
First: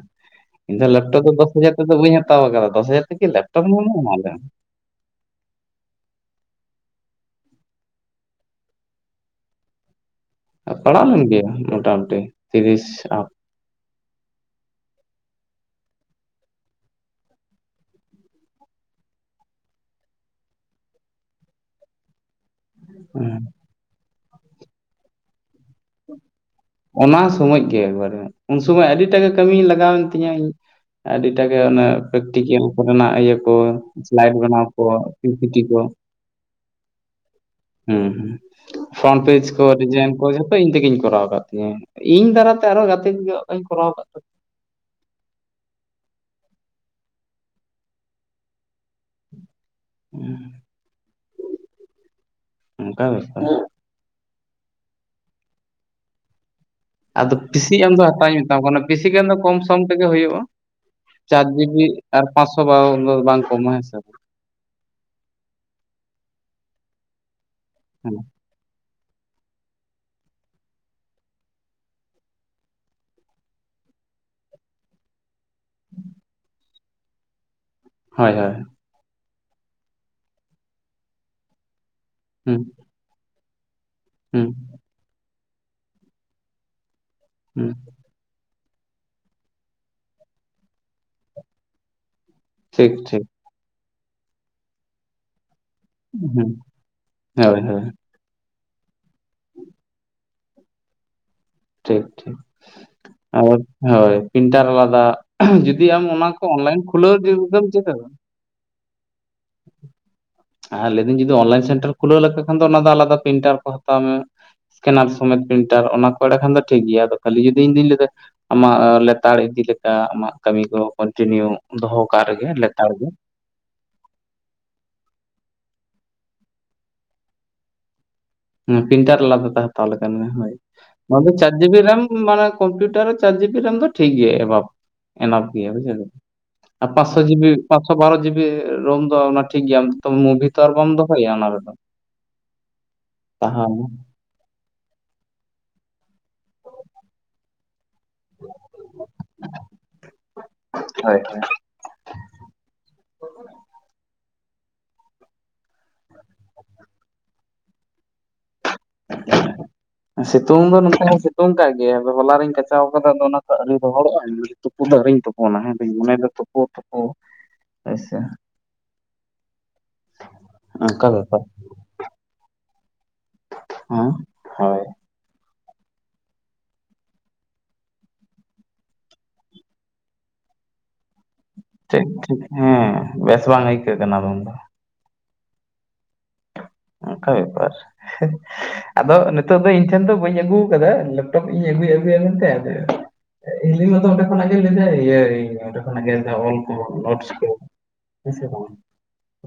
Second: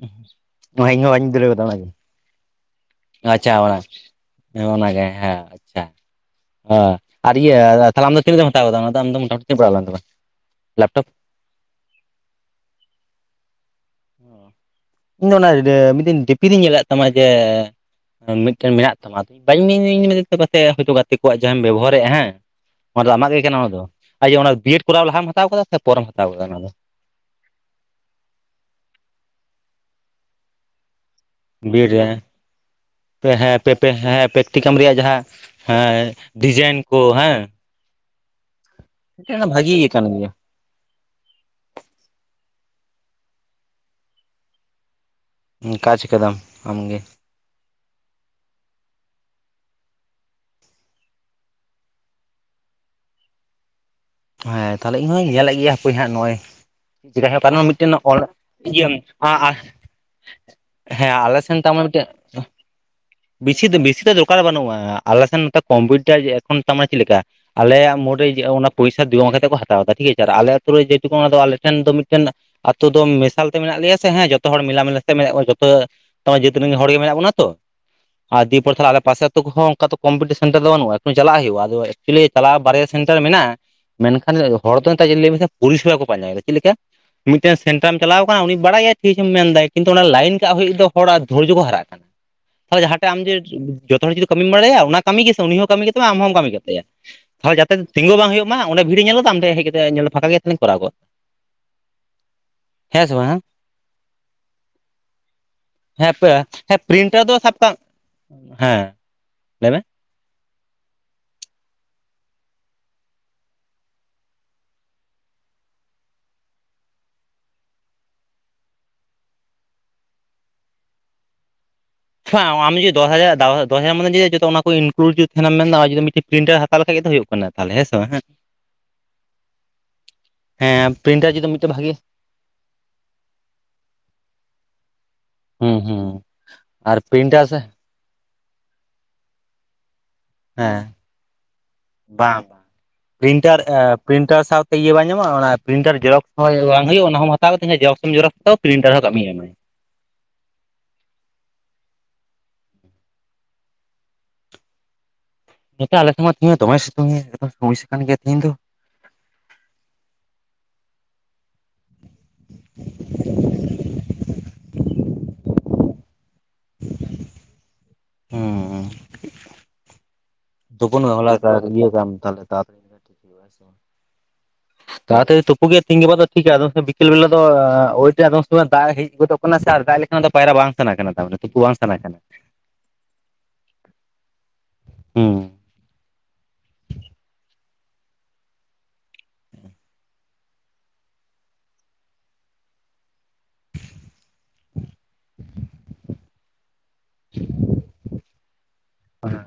ᱮᱧ ᱫᱚ ᱤᱧ ᱦᱚᱸ ᱞᱮᱯᱴᱚᱯ ᱵᱟᱹᱧ ᱫᱚ ᱫᱩᱞᱟᱹᱣ ᱫᱚᱥ ᱠᱟᱫᱟ ᱦᱟᱡᱟᱨ ᱚᱱᱟᱜᱮ ᱛᱮᱫᱚ ᱵᱟᱹᱧ ᱦᱟᱛᱟᱣ ᱟᱠᱟᱫᱟ। ᱫᱚᱥ ᱦᱟᱡᱟᱨ ᱼᱼ ᱟᱪᱪᱷᱟ, ᱚᱱᱟ ᱚᱱᱟ ᱜᱮ, ᱦᱮᱸ, ᱟᱪᱪᱷᱟ। ᱦᱮ ᱟᱨ ᱤᱭᱟᱹ, ᱛᱟᱦᱚᱞᱮ ᱟᱢ ᱫᱚ ᱛᱤᱱᱟᱹᱜ ᱛᱮᱢ ᱦᱟᱛᱟᱣ ᱠᱟᱫᱟ ᱚᱱᱟ ᱫᱚ? ᱟᱢ ᱫᱚ ᱢᱚᱴᱟᱢᱩᱴᱤ ᱛᱤᱱᱟᱹᱜ ᱯᱟᱲᱟᱣ ᱞᱮᱱ ᱛᱟᱢᱟ? ᱯᱟᱲᱟᱣ ᱞᱮᱯᱴᱚᱯ ᱞᱮᱱ ᱜᱮᱭᱟ, ᱢᱚᱴᱟᱢᱩᱴᱤ ᱛᱤᱨᱤᱥ ᱟᱯ, ᱤᱧ ᱫᱚ ᱚᱱᱟ [unintelligible] ᱢᱤᱫ ᱫᱤᱱ ᱰᱤᱯᱤ ᱨᱤᱧ ᱧᱮᱞᱮᱫ ᱛᱟᱢᱟ। ᱡᱮ ᱼᱼ ᱢᱤᱫᱴᱮᱱ ᱢᱮᱱᱟᱜ ᱛᱟᱢᱟ। ᱟᱫᱚ ᱵᱟᱹᱧ ᱢᱮᱱ [unintelligible] ᱯᱟᱥᱮ ᱦᱳᱭᱛᱳ ᱜᱟᱛᱮ ᱠᱚᱣᱟᱜ ᱡᱟᱦᱟᱸᱢ ᱵᱮᱵᱚᱦᱟᱨᱮᱜᱼᱟ ᱦᱮᱸ। ᱚᱱᱟ ᱫᱚ ᱟᱢᱟᱜ ᱜᱮ ᱠᱟᱱᱟ ᱚᱱᱟ ᱫᱚ? ᱟᱨ ᱡᱮ ᱵᱤᱭᱮᱰ ᱠᱚᱨᱟᱣ ᱞᱟᱦᱟᱢ ᱦᱟᱛᱟᱣ ᱠᱟᱫᱟ ᱥᱮ, ᱯᱚᱨᱮᱢ ᱦᱟᱛᱟᱣ ᱠᱟᱫᱟ ᱚᱱᱟ ᱫᱚ? ᱚᱱᱟ ᱥᱚᱢᱚᱭ ᱜᱮ ᱮᱠᱵᱟᱨᱮ, ᱩᱱ ᱥᱚᱢᱚᱭ ᱟᱹᱰᱤᱴᱟᱜ ᱜᱮ ᱠᱟᱹᱢᱤ ᱞᱟᱜᱟᱣᱮᱱ ᱛᱤᱧᱟᱹ ᱤᱧᱟᱹᱜ ᱾ ᱟᱹᱰᱤᱴᱟᱜ ᱜᱮ ᱚᱱᱟ ᱵᱤᱭᱮᱰ ᱨᱮ ᱯᱨᱮᱠᱴᱤᱠᱮᱞ ᱠᱚᱨᱮᱱᱟᱜ ᱤᱭᱟᱹ ᱠᱚ ᱦᱮᱸ ᱯᱮ ᱯᱮ ᱦᱮᱸ ᱥᱮᱞᱟᱭᱤᱰ ᱵᱮᱱᱟᱣ ᱯᱨᱮᱠᱴᱤᱠᱟᱢ ᱠᱚ ᱨᱮᱭᱟᱜ ᱡᱟᱦᱟᱸ ᱯᱤ ᱯᱤ ᱴᱤ ᱠᱚ। ᱦᱮᱸ ᱰᱤᱡᱟᱭᱤᱱ ᱠᱚ ᱦᱮᱸ। ᱦᱩᱸ ᱦᱩᱸ। ᱯᱷᱨᱚᱱᱴ ᱯᱮᱡᱽ ᱢᱤᱫᱴᱮᱱ ᱠᱚ ᱵᱷᱟᱜᱤ ᱠᱟᱱ ᱰᱤᱡᱟᱭᱤᱱ ᱠᱚ ᱜᱮᱭᱟ ᱡᱷ ᱦᱚ ᱤᱧ ᱛᱮᱜᱤᱧ ᱠᱚᱨᱟᱣ ᱟᱠᱟᱫ ᱛᱤᱧᱟᱹ। ᱤᱧ ᱫᱟᱨᱟᱛᱮ ᱟᱨᱚ ᱜᱟᱛᱮ [unintelligible] ᱠᱚᱨᱟᱣ ᱟᱠᱟᱫ ᱛᱟᱠᱚᱣᱟ ᱾ ᱦᱩᱸ ᱠᱟᱪ ᱠᱟᱫᱟᱢ ᱟᱢᱜᱮ। ᱦᱮᱸ, ᱚᱱᱠᱟ ᱵᱮᱯᱟᱨᱚ᱾ ᱦᱮᱸ ᱛᱟᱦᱟᱞᱮ ᱤᱧᱦᱚᱧ ᱧᱮᱞᱮᱫ ᱜᱮᱭᱟ ᱦᱟᱯᱟᱹᱭ ᱦᱟᱸᱜ, ᱱᱚᱜᱼᱚᱭ ᱼᱼ ᱟᱫᱚ ᱯᱤᱥᱤ ᱟᱢ ᱫᱚ ᱦᱟᱛᱟᱣᱤᱧ ᱢᱮᱛᱟᱢ ᱠᱟᱱᱟ, ᱤᱭᱟᱹ ᱯᱤᱥᱤ ᱠᱷᱟᱱ ᱫᱚ ᱠᱚᱢ ᱥᱚᱢ ᱛᱮᱜᱮ ᱦᱳᱭᱳᱜᱼᱟ। ᱦᱮᱸ ᱪᱟᱨ ᱡᱤ ᱵᱤ, ᱟᱨ ᱯᱟᱸᱪᱥᱚ ᱵᱟᱨ ᱼᱼ ᱵᱤᱥᱤ ᱫᱚ ᱵᱤᱥᱤ ᱫᱚ ᱫᱚᱨᱠᱟᱨ ᱵᱟᱹᱱᱩᱜᱼᱟ। ᱟᱞᱮᱥᱮᱱ ᱱᱚᱛᱮ ᱠᱚᱢᱯᱤᱭᱩᱴᱟᱨ ᱮᱠᱷᱚᱱ ᱛᱟᱢᱟ ᱪᱮᱫ ᱞᱮᱠᱟ? ᱟᱞᱮᱭᱟᱜ ᱵᱟᱝ ᱢᱳᱲᱨᱮ ᱤᱭᱟᱹᱜᱼᱟ ᱚᱱᱟ ᱼᱼ ᱯᱚᱭᱥᱟ [unintelligible] ᱠᱟᱛᱮ ᱠᱚ ᱦᱟᱛᱟᱣ ᱮᱫᱟ ᱴᱷᱤᱠ ᱟᱪᱷᱮ, ᱟᱨ ᱟᱞᱮ ᱟᱛᱩ ᱨᱮ ᱡᱮ ᱴᱩᱠᱩ, ᱚᱱᱟ ᱫᱚ ᱟᱞᱮ ᱴᱷᱮᱱ ᱫᱚ ᱢᱤᱫᱴᱮᱱ ᱼᱼ ᱟᱛᱳ ᱫᱚ ᱢᱮᱥᱟᱞ ᱛᱮ ᱢᱮᱱᱟᱜ ᱞᱮᱭᱟ ᱥᱮ ᱦᱮᱸ, ᱡᱚᱛᱚ ᱦᱚᱲ ᱢᱮᱞᱟ ᱢᱮᱞᱟ ᱛᱮ ᱢᱮᱱᱟᱜ ᱠᱚᱣᱟ, ᱡᱚᱛᱚ ᱼᱼ ᱛᱚ ᱡᱟᱹᱛ ᱨᱮᱱ ᱜᱮ ᱦᱚᱲ ᱜᱮ ᱢᱮᱱᱟᱜ ᱵᱚᱱᱟ ᱛᱚ᱾ ᱦᱳᱭ ᱟᱨ ᱦᱳᱭ ᱫᱤᱭᱮ ᱯᱚᱨ ᱛᱟᱦᱟᱞᱮ ᱟᱞᱮ ᱯᱟᱥᱮ ᱟᱛᱳ ᱠᱚᱦᱚᱸ ᱚᱱᱠᱟ ᱫᱚ ᱠᱚᱯᱴᱤᱥᱮᱱ ᱥᱮᱱᱴᱟᱨ ᱫᱚ ᱵᱟᱹᱱᱩᱜᱼᱟ। ᱮᱠᱴᱩ ᱪᱟᱞᱟᱜ ᱦᱩᱭᱩᱜᱼᱟ ᱟᱫᱚ, ᱮᱠᱪᱩᱭᱤ ᱦᱩᱸ ᱪᱟᱞᱟᱜᱼᱟ ᱵᱟᱨᱭᱟ ᱼᱼ ᱥᱮᱱᱴᱟᱨ ᱢᱮᱱᱟᱜᱼᱟ, ᱢᱮᱱᱠᱷᱟᱱ ᱦᱩᱸ ᱦᱚᱲ ᱫᱚ ᱱᱮᱛᱟᱨ ᱪᱮᱫ ᱞᱟᱹᱭ ᱢᱮᱥᱮ ᱯᱚᱨᱤᱥᱮᱵᱟ ᱠᱚ ᱯᱟᱸᱡᱟᱭᱫᱟ। ᱪᱮᱫ ᱞᱮᱠᱟ ᱼᱼ ᱢᱤᱫᱴᱮᱱ ᱦᱩᱸ ᱥᱮᱱᱴᱟᱨᱟᱢ ᱪᱟᱞᱟᱣ ᱟᱠᱟᱱᱟ, ᱩᱱᱤ ᱵᱟᱲᱟᱭᱟᱭ ᱴᱷᱤᱠᱮᱢ ᱢᱮᱱᱫᱟᱭ। ᱠᱤᱱᱛᱩ ᱚᱱᱟ ᱞᱟᱭᱤᱱ ᱠᱟᱜ ᱦᱩᱭᱩᱜ ᱫᱚ, ᱦᱚᱲᱟᱜ ᱫᱷᱳᱨᱡᱚ ᱠᱚ ᱦᱟᱨᱟᱜ ᱠᱟᱱᱟ। ᱛᱟᱦᱟᱞᱮ ᱴᱷᱤᱠ ᱡᱟᱦᱟᱸ ᱴᱟᱜ ᱟᱢᱮ ᱴᱷᱤᱠ ᱡᱚᱛᱚ ᱦᱚᱲ ᱡᱩᱫᱤ ᱠᱟᱹᱢᱤᱢ ᱵᱟᱲᱟᱭᱟ, ᱚᱱᱟ ᱠᱟᱹᱢᱤ ᱜᱮ ᱥᱮ, ᱩᱱᱤ ᱦᱚᱸ ᱠᱟᱹᱢᱤ ᱜᱮ, ᱛᱟᱭᱟ ᱟᱢ ᱦᱚᱢ ᱠᱟᱹᱢᱤ ᱦᱩᱸ ᱠᱮᱫ ᱛᱮᱭᱟ, ᱛᱟᱦᱚᱞᱮ ᱦᱳᱭ ᱡᱟᱛᱮ ᱦᱳᱭ ᱛᱤᱸᱜᱩ ᱵᱟᱝ ᱦᱳᱭᱳᱜ ᱼᱼ ᱢᱟ ᱚᱸᱰᱮ ᱵᱷᱤᱲ ᱮ ᱧᱮᱞ ᱛᱮ ᱟᱢ ᱴᱷᱮᱡ ᱦᱮᱡ ᱠᱟᱛᱮ ᱮ ᱧᱮᱞᱟ ᱯᱷᱟᱸᱠᱟ ᱜᱮᱭᱟ [unintelligible] ᱠᱚᱨᱟᱣ ᱠᱚᱣᱟ᱾ ᱴᱷᱤᱠ ᱴᱷᱤᱠ᱾ ᱦᱮᱸ ᱥᱮ ᱵᱟᱝ ᱟᱨ ᱦᱳᱭ ᱯᱨᱤᱱᱴᱟᱨ ᱟᱞᱟᱫᱟ, ᱡᱩᱫᱤ ᱟᱢ ᱚᱱᱟ ᱠᱚ ᱚᱱᱞᱟᱭᱤᱱ ᱠᱷᱩᱞᱟᱹᱣ ᱛᱮ ᱟᱫᱚ ᱥᱟᱯ ᱡᱩᱫᱤᱢ ᱠᱟᱜ, ᱪᱮᱫᱟ ᱦᱮᱸ, ᱞᱮᱭ ᱢᱮ᱾ ᱟ ᱞᱮᱭᱫᱟᱹᱧ ᱡᱩᱫᱤ ᱚᱱᱞᱟᱭᱤᱱ ᱥᱮᱱᱴᱟᱨ ᱠᱷᱩᱞᱟᱹᱣ ᱞᱮᱠᱟ ᱠᱷᱟᱱ ᱫᱚ ᱚᱱᱟ ᱫᱚ ᱟᱞᱟᱫᱟ ᱯᱨᱤᱱᱴᱟᱨ ᱠᱚ ᱦᱟᱛᱟᱣ ᱢᱮ᱾ ᱠᱮᱱᱟᱨ ᱥᱚᱢᱮᱛ ᱯᱨᱤᱱᱴᱟᱨ ᱚᱱᱟ ᱠᱚ ᱮᱸᱰᱮ ᱠᱷᱟᱱ ᱫᱚ ᱴᱷᱤᱠ ᱜᱮᱭᱟ, ᱟᱫᱚ ᱠᱷᱟᱹᱞᱤ ᱡᱩᱫᱤ ᱤᱧ ᱫᱩᱧ ᱞᱮᱭᱫᱟ ᱟᱢᱟᱜ ᱞᱮᱛᱟᱲ ᱤᱫᱤ ᱞᱮᱠᱟ, ᱟᱢᱟᱜ ᱠᱟᱹᱢᱤ ᱠᱚ ᱠᱚᱱᱴᱤᱱᱤᱭᱩ ᱫᱚᱦᱚ ᱠᱟᱜ ᱨᱮᱜᱮ [unintelligible] ᱟᱢ ᱞᱮᱛᱟᱲ ᱡᱩᱫᱤ ᱫᱚᱥ ᱜᱮ ᱦᱟᱡᱟᱨ [unintelligible] ᱫᱚᱥ ᱦᱟᱡᱟᱨ [unintelligible] ᱡᱚᱛᱚ ᱚᱱᱟ ᱠᱚ ᱤᱱᱠᱞᱩᱰ ᱡᱩᱫᱤ ᱛᱟᱦᱮᱱᱟᱢ ᱢᱮᱱᱫᱟ ᱚᱱᱟ ᱡᱩᱫᱤ ᱢᱤᱫᱴᱤᱡ ᱯᱨᱤᱱᱴᱟᱨ ᱦᱟᱛᱟᱣ ᱞᱮᱷᱟᱡ ᱜᱮ ᱛᱚ ᱦᱩᱭᱩᱜ ᱠᱟᱱᱟ ᱛᱟᱦᱞᱮ, ᱦᱮᱸᱥᱮ ᱵᱟᱝ? ᱦᱮᱸ, ᱯᱤᱱᱴᱟᱨ ᱟᱠᱟᱫᱟ ᱛᱮ ᱦᱟᱛᱟᱣ ᱞᱮᱠᱷᱟᱱ ᱜᱮ ᱦᱳᱭ, ᱦᱮᱸ ᱱᱚᱣᱟ ᱫᱚ ᱯᱨᱤᱱᱴᱟᱨ ᱡᱩᱫᱤ ᱪᱟᱨ ᱡᱤ ᱢᱤᱫᱴᱮᱡ ᱵᱤ ᱵᱷᱟᱜᱮ ᱨᱮᱢ ᱢᱟᱱᱮ ᱠᱚᱢᱯᱤᱭᱩᱴᱟᱨ ᱨᱮ ᱪᱟᱨ ᱡᱤᱵᱤ ᱨᱮᱢ ᱫᱚ ᱴᱷᱤᱠ ᱜᱮᱭᱟ ᱮᱰᱷᱟᱵ᱾ ᱮᱱᱟᱯᱷ ᱜᱮᱭᱟ ᱦᱩᱸ ᱵᱩᱡᱷᱟᱹᱣ ᱦᱩᱸ ᱟᱨ ᱯᱟᱸᱥᱥᱚ ᱯᱨᱤᱱᱴᱟᱨ ᱡᱤᱵᱤ ᱥᱮ ᱯᱟᱸᱥ ᱥᱚ ᱵᱟᱨᱚ ᱡᱤᱵᱤ ᱨᱳᱢ ᱫᱚ ᱚᱱᱟ ᱴᱷᱤᱠ ᱜᱮᱭᱟ, ᱟᱢ ᱛᱚ ᱢᱩᱵᱷᱤ ᱛᱚ ᱟᱨ ᱦᱮᱸ ᱵᱟᱢ ᱫᱚᱦᱚᱭᱟ ᱚᱱᱟ ᱨᱮᱫᱚ᱾ ᱵᱟᱝ, ᱯᱨᱤᱱᱴᱟᱨ ᱮ ᱛᱟᱦᱚᱞᱮ ᱯᱨᱤᱱᱴᱟᱨ ᱥᱟᱶ ᱤᱭᱟᱹ ᱵᱟᱝ ᱧᱟᱢᱚᱜᱼᱟ? ᱚᱱᱟ ᱯᱨᱤᱱᱴᱟᱨ ᱡᱮᱨᱚᱠᱥ ᱦᱚᱸ ᱵᱟᱝ ᱦᱩᱭᱩᱜᱼᱟ, ᱚᱱᱟ ᱦᱚᱸᱢ ᱦᱟᱛᱟᱣ ᱠᱟᱛᱮ ᱦᱮᱸ ᱡᱮᱨᱚᱠᱥ ᱦᱚᱢ ᱡᱮᱨᱚᱠᱥ ᱛᱟᱣ, ᱯᱨᱤᱱᱴᱟᱨ ᱦᱚᱸ ᱠᱟᱹᱢᱤ ᱮᱢᱟᱭ᱾ ᱦᱳᱭ ᱦᱳᱭ᱾ ᱱᱚᱛᱮ ᱟᱞᱮ ᱥᱮᱱ ᱢᱟ ᱛᱮᱦᱮᱧ ᱫᱚᱢᱮ ᱥᱤᱛᱩᱝᱭᱟ [inaudible] ᱥᱚᱢᱚᱥᱥᱟ ᱠᱟᱱ ᱜᱮᱭᱟ ᱛᱤᱦᱤᱧ ᱫᱚ᱾ [inaudible] ᱥᱤᱛᱩᱝ ᱫᱚ ᱱᱚᱱᱛᱮ ᱦᱚᱸᱭ ᱥᱤᱛᱩᱝ ᱠᱟᱜ ᱜᱮᱭᱟ, ᱟᱫᱚ ᱦᱚᱞᱟ ᱨᱤᱧ ᱠᱟᱪᱟᱣ ᱠᱟᱫᱟ ᱟᱫᱚ ᱚᱱᱟ ᱛᱚ ᱟᱹᱣᱨᱤ ᱨᱚᱦᱚᱲᱚᱜᱼᱟ᱾ ᱛᱩᱯᱩ ᱫᱚ ᱟᱹᱣᱨᱤᱧ ᱛᱩᱯᱩᱱᱟ ᱦᱮᱸ ᱫᱩᱧ ᱢᱚᱱᱮᱭ ᱫᱟ ᱛᱩᱯ ᱯᱳ ᱛᱳᱯᱳ ᱦᱳᱭ ᱥᱮ᱾ ᱦᱩᱸ [unintelligible] ᱦᱮᱸ? ᱦᱳᱭ᱾ ᱛᱟᱲᱟᱛᱟᱲᱤ ᱛᱩᱯᱩ ᱜᱮ ᱛᱤᱦᱤᱧ ᱜᱟᱯᱟ ᱫᱚ ᱴᱷᱤᱠᱟ ᱟᱫᱚᱢ ᱥᱚᱢᱚᱭ ᱵᱤᱠᱮᱞ ᱵᱮᱞᱟ ᱫᱚ [unintelligible] ᱟᱫᱚᱢ ᱥᱚᱢᱚᱭ ᱫᱟᱜ ᱦᱮᱡ ᱜᱚᱫᱚᱜ ᱚᱱᱟ ᱥᱮ ᱟᱨ ᱫᱟᱜ ᱞᱮᱠᱷᱟᱱ ᱫᱚ ᱯᱟᱭᱨᱟ ᱵᱟᱝ ᱥᱟᱱᱟ ᱠᱟᱱᱟ [unintelligible] ᱴᱷᱤᱠ ᱠᱟᱱᱟ ᱴᱷᱤᱠ ᱦᱮᱸ ᱵᱮᱥ ᱵᱟᱝ ᱟᱹᱭᱠᱟᱹᱜ ᱠᱟᱱᱟ ᱟᱫᱚ ᱩᱱᱫᱚ᱾ ᱦᱩᱸ᱾ ᱚᱱᱠᱟ ᱵᱮᱯᱟᱨ᱾ ᱟᱫᱚ ᱱᱤᱛᱚᱜ ᱫᱚ ᱤᱧ ᱴᱷᱮᱱ ᱫᱚ ᱵᱟᱹᱧ ᱟᱹᱜᱩ ᱟᱠᱟᱫᱟ ᱞᱮᱯᱴᱚᱯ ᱤᱧ ᱟᱹᱜᱩᱭᱟ ᱟᱹᱜᱩᱭᱟ ᱢᱮᱱᱛᱮ ᱟᱫᱚ [unintelligible] ᱠᱷᱚᱱᱟᱜ ᱜᱮ ᱞᱮᱭᱫᱟ ᱤᱭᱟᱹ ᱚᱸᱰᱮ ᱠᱷᱚᱱᱟᱜ ᱜᱮ ᱞᱮᱭᱫᱟ ᱚᱞ ᱠᱚ ᱱᱳᱴᱥ ᱠᱚ, ᱦᱮ ᱥᱮ ᱵᱟᱝ?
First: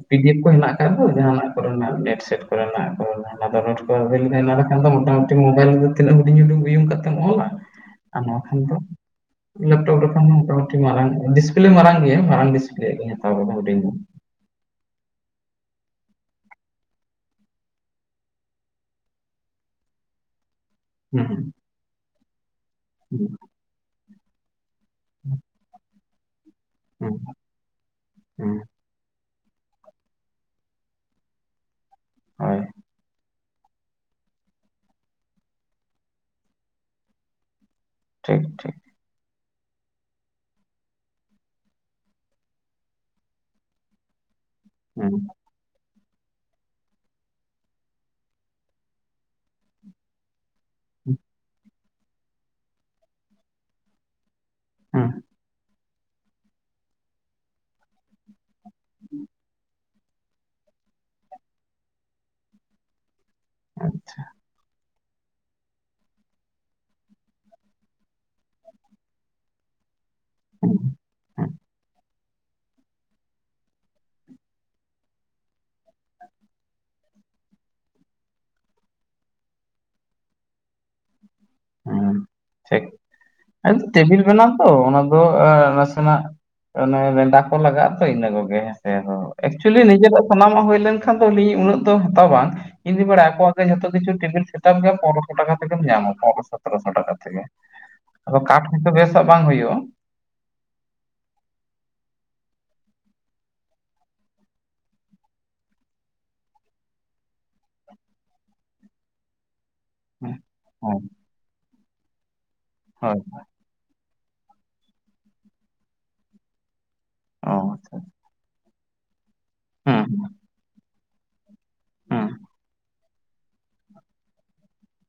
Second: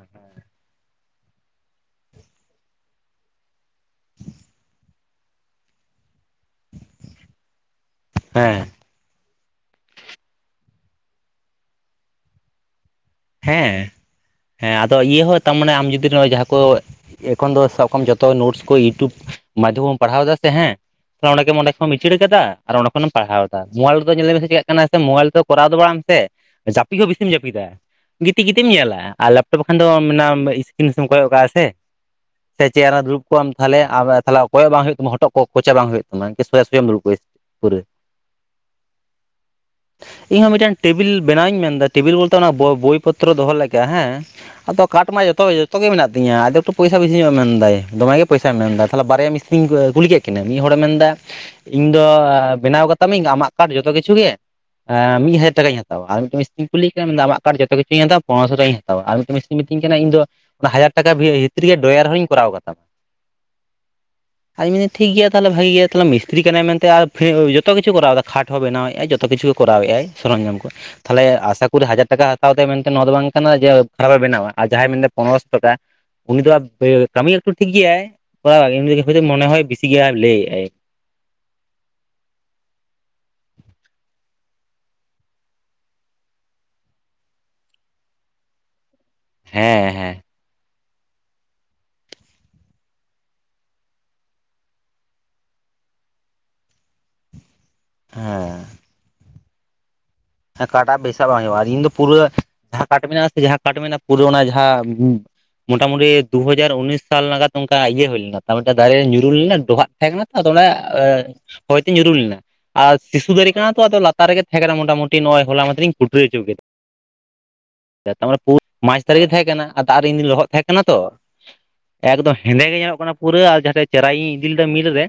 ᱯᱤ ᱰᱤ ᱮᱯᱷ ᱠᱚ ᱦᱮᱱᱟᱜ ᱟᱠᱟᱫ ᱫᱚ ᱡᱟᱦᱟᱱᱟᱜ ᱠᱚᱨᱮᱱᱟᱜ ᱱᱮᱴ ᱥᱮᱴ ᱠᱚᱨᱮᱱᱟᱜ ᱠᱚ ᱚᱱᱟᱫᱚ ᱱᱳᱴ ᱠᱚ [unintelligible] ᱱᱚᱰᱮ ᱠᱷᱟᱱ ᱫᱚ ᱢᱚᱴᱟ ᱴᱤ ᱢᱳᱵᱟᱭᱤᱞ ᱨᱮᱫᱚ ᱛᱤᱱᱟᱹᱜ ᱦᱩᱰᱤᱧ ᱦᱩᱰᱤᱧ ᱩᱭᱩᱝ ᱠᱟᱛᱮᱢ ᱚᱞᱟ, ᱟᱨ ᱱᱚᱣᱟ ᱦᱮᱸ ᱠᱷᱟᱱ ᱫᱚ ᱞᱮᱯᱴᱚᱯ ᱨᱮᱠᱷᱟᱱ ᱫᱚ ᱢᱚᱴᱟᱢᱩᱴᱤ ᱢᱟᱨᱟᱝ ᱰᱤᱥᱯᱞᱮ ᱢᱟᱨᱟᱝ ᱜᱮᱭᱟ ᱢᱟᱨᱟᱝ ᱰᱤᱥᱯᱞᱮ ᱭᱟᱜ ᱜᱤᱧ ᱦᱟ ᱦᱮᱸ᱾ ᱦᱮᱸ ᱟᱫᱚ ᱤᱭᱟᱹ ᱦᱚᱸ ᱛᱟᱢ ᱢᱟᱱᱮ ᱟᱢ ᱡᱩᱫᱤ ᱱᱚᱜ-ᱚᱭ ᱡᱟᱦᱟᱸ ᱠᱚ ᱮᱠᱷᱚᱱ ᱫᱚ ᱥᱟᱵ ᱠᱟᱜ-ᱟᱢ ᱡᱚᱛᱚ ᱱᱳᱴᱥ ᱠᱚ ᱤᱭᱩᱴᱩᱵᱽ ᱢᱟᱫᱽᱫᱷᱚᱢ ᱵᱚᱱ ᱯᱟᱲᱦᱟᱣ ᱮᱫᱟ ᱥᱮ ᱦᱮᱸ, ᱦᱩᱸ [inaudible] ᱚᱸᱰᱮ ᱜᱮᱢ ᱚᱸᱰᱮ ᱠᱷᱚᱱ ᱤᱥᱤᱲ ᱟᱠᱟᱫᱟ ᱟᱨ ᱚᱸᱰᱮ ᱠᱷᱚᱱᱮᱢ ᱦᱩᱸ ᱯᱟᱲᱦᱟᱣ ᱫᱟ, [unintelligible] ᱨᱮᱫᱚ ᱧᱮᱞᱮ ᱢᱮᱥᱮ ᱪᱮᱠᱟᱜ ᱠᱟᱱᱟ ᱥᱮ ᱢᱳᱵᱟᱭᱤᱞ ᱛᱮ ᱠᱚᱨᱟᱣ ᱫᱚ ᱵᱟᱝ ᱥᱮ ᱡᱟᱹᱯᱤᱫ ᱦᱚᱸ ᱦᱩᱸ ᱦᱩᱸ ᱵᱤᱥᱤᱢ ᱡᱟᱹᱯᱤᱫᱟ᱾ ᱜᱤᱛᱤᱡ ᱦᱩᱸ ᱜᱤᱛᱤᱡ ᱮᱢ ᱧᱮᱞᱟ ᱟᱨ ᱞᱮᱯᱴᱚᱯ ᱠᱷᱟᱱ ᱫᱚ ᱢᱮᱱᱟᱢ ᱤᱥᱠᱤᱱ ᱥᱮᱫ ᱮᱢ ᱠᱚᱭᱚᱜ ᱠᱟᱜᱼᱟ ᱥᱮ, ᱦᱳᱭ ᱥᱮ ᱪᱮᱫ ᱚᱱᱟ ᱫᱩᱲᱩᱵ ᱠᱚ ᱟᱢ ᱛᱷᱟᱞᱮ ᱟᱢᱮ ᱛᱷᱟᱞᱮ ᱠᱚᱭᱚᱜ ᱵᱟᱝ ᱦᱩᱭᱩᱜ ᱛᱟᱢᱟ ᱦᱚᱴᱚᱜ ᱠᱚᱪᱮ ᱵᱟᱝ ᱦᱩᱭᱩᱜ ᱛᱟᱢᱟ ᱠᱮ ᱥᱳᱡᱟ ᱥᱳᱡᱟᱢ ᱫᱩᱲᱩᱵ ᱠᱚᱜᱼᱟ ᱯᱩᱨᱟᱹ᱾ ᱴᱷᱤᱠ ᱴᱷᱤᱠ᱾ ᱤᱧ ᱦᱚᱸ ᱢᱤᱫᱴᱮᱱ ᱴᱮᱵᱤᱞ ᱵᱮᱱᱟᱣᱤᱧ ᱢᱮᱱᱫᱟ ᱴᱮᱵᱤᱞ ᱵᱚᱞᱛᱮ ᱚᱱᱟ ᱵᱚ ᱵᱳᱭ ᱯᱚᱛᱨᱚ ᱫᱚᱦᱚ ᱞᱮᱠᱟ ᱦᱮᱸ ᱟᱫᱚ ᱠᱟᱴ ᱦᱩᱸ ᱢᱟ ᱡᱚᱛᱚ ᱛᱚ ᱜᱮ ᱢᱮᱱᱟᱜ ᱛᱤᱧᱟᱹ ᱟᱫᱚ ᱛᱳ ᱯᱚᱭᱥᱟ ᱵᱤᱥᱤ ᱧᱚᱜ ᱮᱢ ᱢᱮᱱ ᱫᱟᱭ ᱫᱚᱢᱮ ᱜᱮ ᱯᱚᱭᱥᱟᱭ ᱢᱮᱱ ᱮᱫᱟ ᱛᱟᱦᱞᱮ ᱵᱟᱨᱭᱟ ᱢᱤᱥᱛᱨᱤᱧ ᱠᱩᱞᱤ ᱠᱮᱫ ᱠᱤᱱᱟ ᱢᱤᱫ ᱦᱚᱲ ᱢᱮᱱ ᱮᱫᱟ ᱤᱧ ᱫᱚ ᱵᱮᱱᱟᱣ ᱠᱟᱛᱟᱢᱟᱹᱧ ᱟᱢᱟᱜ ᱠᱟᱴ ᱡᱚᱛᱚ ᱠᱤᱪᱷᱩ ᱜᱮ ᱦᱩᱸ ᱮᱸ ᱢᱤᱫ ᱦᱟᱡᱟᱨ ᱴᱟᱠᱟᱧ ᱦᱟᱛᱟᱣᱟ ᱟᱨ ᱢᱤᱫᱴᱮᱱ ᱢᱤᱥᱛᱨᱤᱧ ᱠᱩᱞᱤᱭᱮ ᱠᱟᱱᱟ ᱢᱮᱱᱫᱟ ᱟᱢᱟᱜ ᱠᱟᱴ ᱡᱚᱛᱚ ᱠᱤᱪᱩ ᱦᱟᱛᱟᱣᱟ ᱯᱚᱱᱮᱨᱚᱥᱳ ᱴᱟᱠᱟᱧ ᱦᱟ ᱛᱟᱣᱟ ᱟᱨ ᱢᱤᱫᱴᱮᱱ ᱢᱤᱥᱛᱨᱤᱧ ᱢᱤᱛᱟᱹᱧ ᱠᱟᱱᱟ ᱤᱧ ᱫᱚ ᱚᱱᱟ ᱦᱟᱡᱟᱨ ᱴᱟᱠᱟ ᱵᱷᱤᱛᱤᱨ ᱨᱮ ᱰᱚᱭᱟᱨ ᱦᱚᱸᱧ ᱠᱚᱨᱟᱣ ᱠᱟᱛᱟᱢᱟ᱾ ᱟᱪᱪᱷᱟ᱾ ᱟᱫᱚᱧ ᱢᱮᱱᱫᱟᱹᱧ ᱴᱷᱤᱠ ᱜᱮᱭᱟ ᱛᱟᱦᱚᱞᱮ ᱵᱷᱟᱜᱮ ᱜᱮᱭᱟ ᱛᱟᱦᱞᱮ ᱢᱤᱥᱛᱨᱤ ᱠᱟᱱᱟᱭ ᱢᱮᱱᱛᱮ ᱟᱨ ᱡᱚᱛ ᱠᱤᱪᱷᱩ ᱠᱚᱨᱟᱣᱫᱟ ᱠᱷᱟᱴ ᱦᱚᱸ ᱵᱮᱱᱟᱣ ᱮᱫ ᱟᱭ ᱡᱚᱛᱚ ᱠᱤᱪᱷᱩ ᱠᱚᱨᱟᱣᱮᱫᱟᱭ ᱥᱚᱨᱚᱧᱡᱟᱢ ᱠᱚ, ᱛᱟᱦᱚᱞᱮ ᱦᱩᱸ ᱟᱥᱟ ᱠᱚᱨᱤ ᱦᱟᱡᱟᱨ ᱴᱟᱠᱟ ᱦᱟᱛᱟᱣ ᱫᱟᱜ ᱢᱮᱱᱛᱮ ᱱᱚᱣᱟ ᱫᱚ ᱵᱟᱝ ᱠᱟᱱᱟ ᱡᱮ ᱠᱷᱟᱨᱟᱵ ᱮ ᱵᱮᱱᱟᱣᱟ ᱟᱨ ᱡᱟᱦᱟᱸᱭ ᱢᱮᱱᱫᱟ ᱯᱚᱱᱮᱨᱚᱥᱚ ᱴᱟᱠᱟ ᱩᱱᱤ ᱫᱚ ᱠᱟᱹᱢᱤ ᱮᱠᱴᱩ ᱴᱷᱤᱠ ᱜᱮᱭᱟᱭ ᱠᱚᱨᱟᱣᱟᱭ ᱩᱱᱤ ᱢᱚᱱᱮ ᱦᱚᱭ ᱵᱤᱥᱤ ᱜᱮᱭᱟ ᱦᱟᱸᱜ ᱞᱟᱹᱭ ᱟᱭ᱾ ᱴᱷᱤᱠ, ᱴᱮᱵᱤᱞ ᱵᱮᱱᱟᱣ ᱛᱚ ᱚᱱᱟ ᱫᱚ ᱱᱟᱥᱮᱱᱟᱜ ᱚᱱᱮ ᱨᱮᱰᱟ ᱠᱚ ᱞᱟᱜᱟᱜ-ᱟ ᱛᱚ ᱤᱱᱟᱹ ᱠᱚᱜᱮ ᱦᱮᱸᱥᱮ ᱟᱫᱚ ᱮᱠᱪᱩᱭᱮᱞᱤ ᱦᱮᱸ ᱦᱮᱸ ᱱᱤᱡᱮᱨᱟᱜ ᱥᱟᱱᱟᱢᱟᱜ ᱦᱩᱭ ᱞᱮᱱᱠᱷᱟᱱ ᱫᱚ ᱟᱹᱞᱤᱧ ᱩᱱᱟᱹᱜ ᱫᱚ ᱦᱟᱛᱟᱣ ᱵᱟᱝ, ᱤᱧ ᱫᱚᱧ ᱵᱟᱰᱟᱭᱟ ᱟᱠᱚᱟᱜ ᱜᱮ ᱡᱷᱚᱛᱚ ᱠᱤᱪᱷᱩ ᱴᱮᱵᱤᱞ ᱥᱮᱴᱟᱯ ᱜᱮ ᱯᱚᱱᱮᱨᱚᱥᱚ ᱴᱟᱠᱟ ᱛᱮᱜᱮᱢ ᱧᱟᱢᱟ ᱯᱚᱱᱨᱚᱥᱚ᱾ ᱯᱚᱱᱨᱚᱥᱚ ᱴᱟᱠᱟ ᱛᱮᱜᱮ ᱟᱫᱚ ᱦᱮᱸ ᱠᱟᱴ ᱦᱚᱭᱛᱚ ᱵᱮᱥᱟᱜ ᱵᱟᱝ ᱦᱩᱭᱩᱜᱼᱟ᱾ ᱦᱮᱸ ᱠᱟᱴᱟᱜ ᱵᱮᱥᱟᱜ ᱵᱟᱝ ᱦᱩᱭᱩᱜ-ᱟ᱾ ᱤᱧ ᱫᱚ ᱯᱩᱨᱟᱹ ᱡᱟᱦᱟᱸ ᱠᱟᱴ ᱢᱮᱱᱟᱜ-ᱟ ᱥᱮ ᱡᱟᱦᱟᱸ ᱠᱟᱴ ᱢᱮᱱᱟᱜ-ᱟ ᱯᱩᱨᱟᱹ ᱚᱱᱟ ᱡᱟᱦᱟᱸ ᱢᱚᱴᱟᱢᱩᱴᱤ ᱫᱩᱦᱟᱡᱟᱨ ᱩᱱᱤᱥ ᱥᱟᱞ ᱱᱟᱜᱟᱛ ᱚᱱᱠᱟ ᱤᱭᱟᱹ ᱦᱩᱭ ᱞᱮᱱᱟ ᱛᱟᱯᱚᱨ ᱢᱤᱫᱴᱮᱱ ᱫᱟᱨᱮ ᱨᱮ ᱧᱩᱨᱩ ᱞᱮᱱᱟ ᱰᱚᱵᱷᱟᱜ ᱛᱟᱦᱮᱸ ᱠᱟᱱᱟ ᱦᱮᱸ ᱛᱚ ᱟᱫᱚ ᱚᱱᱮ ᱦᱳᱭ ᱦᱚᱭᱛᱮ ᱧᱩᱨᱩ ᱞᱮᱱᱟ ᱟᱨ ᱦᱳᱭ ᱥᱤᱥᱩ ᱫᱟᱨᱮ ᱠᱟᱱᱟ ᱛᱚ ᱟᱫᱚ ᱞᱟ ᱛᱟᱨ ᱨᱮᱜᱮ ᱛᱟᱦᱮᱸ ᱠᱟᱱᱟ ᱢᱳᱴᱟᱢᱩᱴᱤ ᱱᱚᱜ-ᱚᱭ ᱦᱚᱞᱟ ᱢᱟᱷᱫᱮᱨ ᱤᱧ ᱠᱩᱴᱩᱨᱟ. ᱦᱚᱪᱳ ᱠᱮᱫᱟ᱾ ᱚ ᱟᱪᱪᱷᱟ ᱢᱟᱸᱪ ᱫᱟᱨᱮ ᱛᱟᱦᱮᱸ ᱠᱟᱱᱟ ᱟᱨ ᱫᱟᱜ ᱦᱩᱸ ᱨᱤᱧ ᱞᱚᱦᱚᱫ ᱛᱟᱦᱮᱸ ᱠᱟᱱᱟ ᱛᱚ ᱦᱩᱸ ᱮᱠᱫᱚᱢ ᱦᱮᱸᱫᱮ ᱜᱮ ᱧᱮᱞᱚᱜ ᱠᱟᱱᱟ ᱯᱩᱨᱟᱹ ᱟᱨ ᱡᱟᱦᱟᱸᱛᱮ ᱪᱮᱨᱟᱭᱤᱧ ᱤᱫᱤ ᱞᱮᱫᱟ ᱢᱤᱞ ᱨᱮ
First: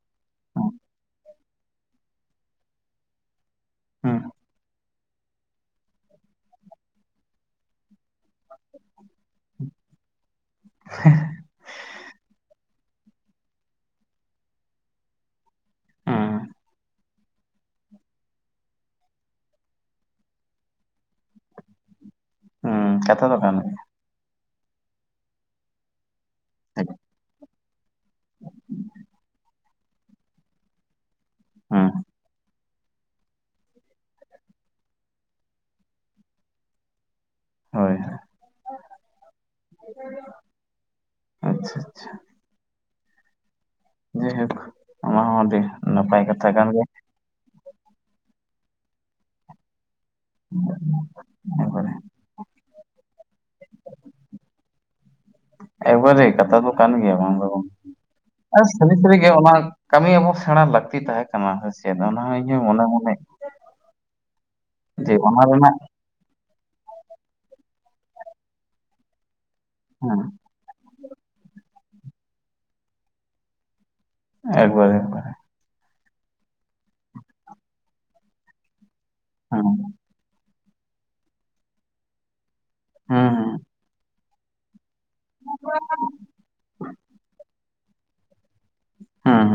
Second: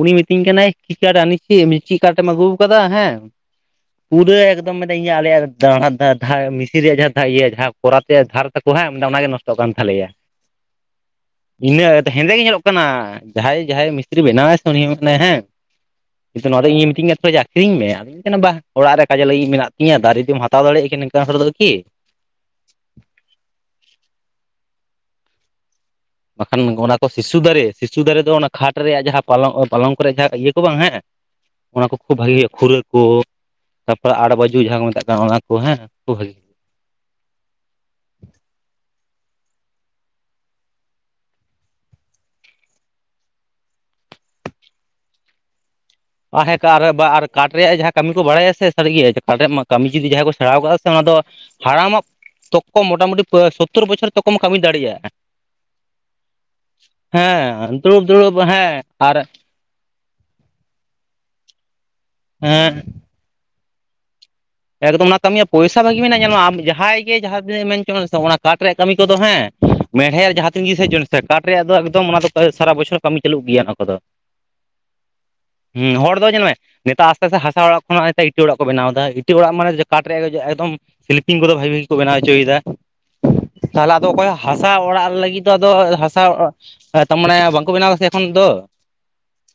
ᱩᱱᱤ ᱢᱤᱛᱟᱹᱧ ᱠᱟᱱᱟᱭ ᱠᱮᱫ ᱠᱤ ᱠᱟᱴ ᱟᱱᱮᱪᱷᱤ ᱢᱮᱱ ᱪᱮᱫ ᱠᱟᱴ ᱮᱢ ᱟᱹᱜᱩ ᱟᱠᱟᱫᱟ ᱦᱮᱸ, ᱦᱩᱸ ᱯᱩᱨᱟᱹ ᱮᱠᱫᱚᱢ ᱢᱮᱱᱮᱫ ᱤᱧᱟᱹᱜ ᱟᱞᱮᱭᱟᱜ ᱢᱤᱥᱤᱱ ᱨᱮᱭᱟᱜ ᱡᱟᱦᱟᱸ ᱤᱭᱟᱹ ᱡᱟᱦᱟᱸ ᱠᱚᱨᱟᱛ ᱨᱮᱭᱟᱜ ᱫᱷᱟᱨ ᱛᱟᱠᱚ ᱦᱮᱸ ᱢᱮᱱᱫᱟ ᱚᱱᱟᱜ ᱜᱮ ᱱᱚᱥ ᱴᱚᱜ ᱠᱟᱱ ᱛᱟᱞᱮᱭᱟ, ᱤᱱᱟᱹ ᱦᱮᱸᱫᱮ ᱜᱮᱧ ᱧᱮᱞᱚᱜ ᱠᱟᱱᱟ ᱡᱟᱦᱟᱸᱭ ᱡᱟᱦᱟᱸᱭ ᱢᱤᱥᱛᱨᱤ ᱵᱮᱱᱟᱣ-ᱟᱭ ᱥᱮ ᱩᱱᱤ ᱜᱮ ᱢᱟᱱᱟᱭ ᱦᱮᱸ ᱡᱮᱦᱮᱛᱩ ᱦᱩᱸ ᱱᱚᱣᱟ ᱫᱚ ᱤᱧᱮᱭ ᱢᱤᱛᱟᱹᱧ ᱠᱟᱱ ᱛᱟᱦᱮᱫ ᱟᱹᱠᱷᱨᱤᱧ ᱢᱮ ᱟᱫᱚᱧ ᱢᱮ ᱠᱟᱱᱟ ᱵᱟ ᱚᱲᱟᱜ ᱨᱮ ᱠᱟᱡᱮ ᱞᱟᱹᱜᱤᱫ ᱢᱮᱱᱟᱜ ᱛᱤᱧᱟ ᱫᱟᱨᱮ ᱡᱩᱫᱤᱢ ᱦᱟᱛᱟᱣ ᱫᱟᱲᱮᱭᱟᱜ ᱠᱟᱱ ᱠᱤᱱᱝᱠᱟᱱ ᱦᱚᱲ ᱫᱚ ᱠᱤ᱾ ᱦᱩᱸ ᱠᱟᱛᱷᱟ ᱛᱚ ᱠᱟᱱᱜᱮᱭᱟ᱾ ᱵᱟᱠᱷᱟᱱ ᱚᱱᱟ ᱠᱚ ᱥᱤᱥᱩ ᱫᱟᱨᱮ ᱥᱤᱥᱩ ᱫᱟᱨᱮ ᱫᱚ ᱚᱱᱟ ᱠᱷᱟᱴ ᱨᱮᱭᱟᱜ ᱡᱟᱦᱟᱸ ᱯᱟᱞᱚᱝ ᱯᱟᱞᱚᱝᱠᱚ ᱠᱚ ᱨᱮᱭᱟᱜ ᱡᱟᱦᱟᱸ ᱤᱭᱟᱹ ᱠᱚ ᱵᱟᱝ ᱦᱮᱸ, ᱚᱱᱟ ᱦᱩᱸ ᱠᱚ ᱠᱷᱩᱵ ᱵᱷᱟᱜᱮ ᱦᱩᱭᱩᱜᱟ ᱠᱷᱩᱨᱟᱹ ᱠᱚ, ᱛᱟᱨᱯᱚᱨᱮ ᱟᱴ ᱵᱟᱡᱩ ᱡᱟᱦᱟᱸ ᱠᱚ ᱢᱮᱛᱟᱜ ᱠᱟᱱᱟ ᱚᱱᱟ ᱠᱚ ᱦᱮᱸ ᱠᱷᱩᱵ ᱵᱷᱟᱹᱜᱤ ᱦᱩᱭᱩᱜ-ᱟ᱾ ᱦᱳᱭ ᱦᱳᱭ, ᱟᱪᱪᱷᱟ ᱟᱪᱪᱷᱟ᱾ ᱡᱮᱭᱦᱳᱠ ᱚᱱᱟᱦᱚᱸ ᱟᱹᱰᱤ ᱱᱟᱯᱟᱭ ᱠᱟᱛᱷᱟ ᱠᱟᱱ ᱛᱟᱦᱮᱸᱠᱟᱱ ᱜᱮᱭᱟ ᱨᱮ ᱵᱟ ᱟᱨ ᱠᱟᱴᱷ ᱨᱮᱭᱟᱜ ᱡᱟᱦᱟᱸ ᱠᱟᱹᱢᱤ ᱠᱚ ᱵᱟᱲᱟᱭᱟ ᱥᱮ ᱥᱟᱹᱨᱤᱜᱮ ᱠᱟᱴ ᱨᱮᱭᱟᱜ ᱢᱟ ᱠᱟᱹᱢᱤ ᱡᱩᱫᱤ ᱡᱟᱦᱟᱸᱭ ᱠᱚ ᱥᱮᱬᱟᱣ ᱟᱠᱟᱫᱟ ᱥᱮ ᱚᱱᱟ ᱫᱚ ᱮᱠᱵᱟᱨᱮ ᱦᱟᱲᱟᱢᱟᱜ ᱛᱚᱠᱠᱚ ᱢᱚᱴᱟᱢᱩᱴᱤ ᱥᱳᱛᱛᱳᱚᱨ ᱵᱚᱪᱷᱚᱨ ᱛᱚᱠᱚᱢ ᱠᱟᱹᱢᱤ ᱫᱟᱲᱮᱭᱟᱜ-ᱟ᱾ ᱮᱠᱵᱟᱨᱮ ᱠᱟᱛᱷᱟ ᱫᱚ ᱠᱟᱱ ᱜᱮᱭᱟ ᱵᱟᱝ ᱫᱚ ᱵᱟᱝ ᱦᱮᱸ ᱫᱩᱲᱩᱵ ᱫᱩᱲᱩᱵ ᱟᱨ ᱦᱮᱸ ᱥᱟᱹᱨᱤ ᱟᱨ ᱥᱟᱹᱨᱤᱜᱮ ᱚᱱᱟ ᱠᱟᱹᱢᱤ ᱟᱵᱚ ᱥᱮᱬᱟ ᱞᱟᱹᱠᱛᱤ ᱛᱟᱦᱮᱸ ᱠᱟᱱᱟ ᱦᱳᱭᱥᱮ ᱚᱱᱟ ᱤᱧᱦᱚᱧ ᱢᱚᱱᱮ ᱦᱮᱸ ᱢᱚᱱᱮ ᱮᱠᱫᱚᱢ ᱡᱮ ᱚᱱᱟ ᱠᱟᱹᱢᱤᱭᱟᱜ ᱨᱮᱱᱟᱜ ᱯᱚᱭᱥᱟ ᱵᱷᱟᱹᱜᱤ ᱢᱮᱱᱟᱜ-ᱟ ᱧᱮᱞᱢᱮ ᱟᱢ ᱡᱟᱦᱟᱸᱭ ᱜᱮ ᱡᱟᱦᱟᱸ ᱛᱤᱱᱟᱹᱜ ᱢᱮᱱᱪᱚ ᱥᱮ ᱚᱱᱟ ᱠᱟᱴ ᱨᱮᱭᱟᱜ ᱠᱟᱹᱢᱤ ᱠᱚᱫᱚ ᱦᱮᱸ, ᱦᱮᱸ ᱢᱮᱬᱦᱮᱫ ᱡᱟᱦᱟᱸ ᱛᱤᱱ ᱜᱮ ᱦᱮᱡ ᱪᱚᱱ ᱥᱮ ᱠᱟᱴ ᱨᱮᱭᱟᱜ ᱫᱚ ᱮᱠᱫᱚᱢ ᱚᱱᱟ ᱫᱚ ᱥᱟᱨᱟ ᱵᱚᱪᱷᱚᱨ ᱠᱟᱹᱢᱤ ᱪᱟᱹᱞᱩᱜ ᱜᱮᱭᱟ ᱚᱱᱟ ᱠᱚᱫᱚ᱾ ᱮᱠᱵᱟᱨᱮ, ᱮᱠᱵᱟᱨᱮ ᱦᱩᱸ ᱦᱚᱲ ᱫᱚ ᱧᱮᱞᱢᱮ ᱱᱮᱛᱟᱜ ᱟᱥᱛᱮ ᱟᱥᱛᱮ ᱦᱟᱥᱟ ᱚᱲᱟᱜ ᱠᱷᱚᱱᱟᱜ ᱤᱴᱟᱹ ᱚᱲᱟᱜ ᱠᱚ ᱵᱮᱱᱟᱣ ᱮᱫᱟ, ᱤᱴᱟ. ᱚᱲᱟᱜ ᱦᱮᱸ ᱢᱟᱱᱮ ᱦᱩᱸ ᱡᱮ ᱠᱟᱴ ᱮᱠᱫᱚᱢ ᱥᱤᱞᱯᱤᱧ ᱠᱚᱫᱚ ᱵᱷᱟᱹᱜᱤ ᱵᱷᱟᱜᱤ ᱠᱚ ᱵᱮᱱᱟᱣ ᱦᱚᱪᱚᱭᱮᱫᱟ, ᱦᱩᱸ ᱛᱟᱦᱚᱞᱮ ᱟᱫᱚ ᱚᱠᱚᱭᱟᱜ ᱦᱟᱥᱟ ᱚᱲᱟᱜ ᱞᱟᱹᱜᱤᱫ ᱫᱚ ᱟᱫᱚ ᱦᱟᱥᱟ ᱛᱟᱨ ᱢᱟᱱᱮ ᱵᱟᱝᱠᱚ ᱵᱮᱱᱟᱣᱫᱟ ᱥᱮ ᱮᱠᱷᱚᱱ ᱫᱚ, ᱦᱩᱸ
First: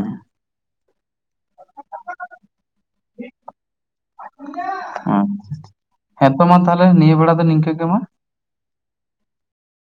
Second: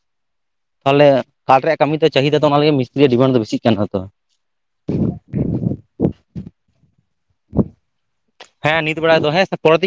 ᱛᱟᱦᱚᱞᱮ ᱠᱟᱴ ᱨᱮᱭᱟᱜ ᱠᱟᱹᱢᱤ ᱫᱚ ᱪᱟᱹᱦᱤᱫᱟ ᱫᱚ ᱚᱱᱟ ᱞᱟᱹᱜᱤᱫ ᱢᱤᱥᱛᱤᱨᱤᱭ ᱰᱤᱢᱟᱱᱰ ᱫᱚ ᱵᱮᱥᱤᱜ ᱠᱟᱱᱟ ᱛᱚ᱾ ᱦᱩᱸ, ᱦᱮᱸᱛᱚ ᱢᱟ ᱛᱟᱦᱞᱮ ᱱᱤᱭᱟᱹ ᱵᱮᱲᱟ ᱫᱚ ᱱᱤᱝᱠᱟᱹ ᱜᱮ ᱢᱟ᱾ ᱦᱮᱸ ᱱᱤᱛ ᱵᱮᱲᱟ ᱫᱚ ᱦᱮᱸ ᱯᱚᱨᱮᱛᱤᱧᱼᱼ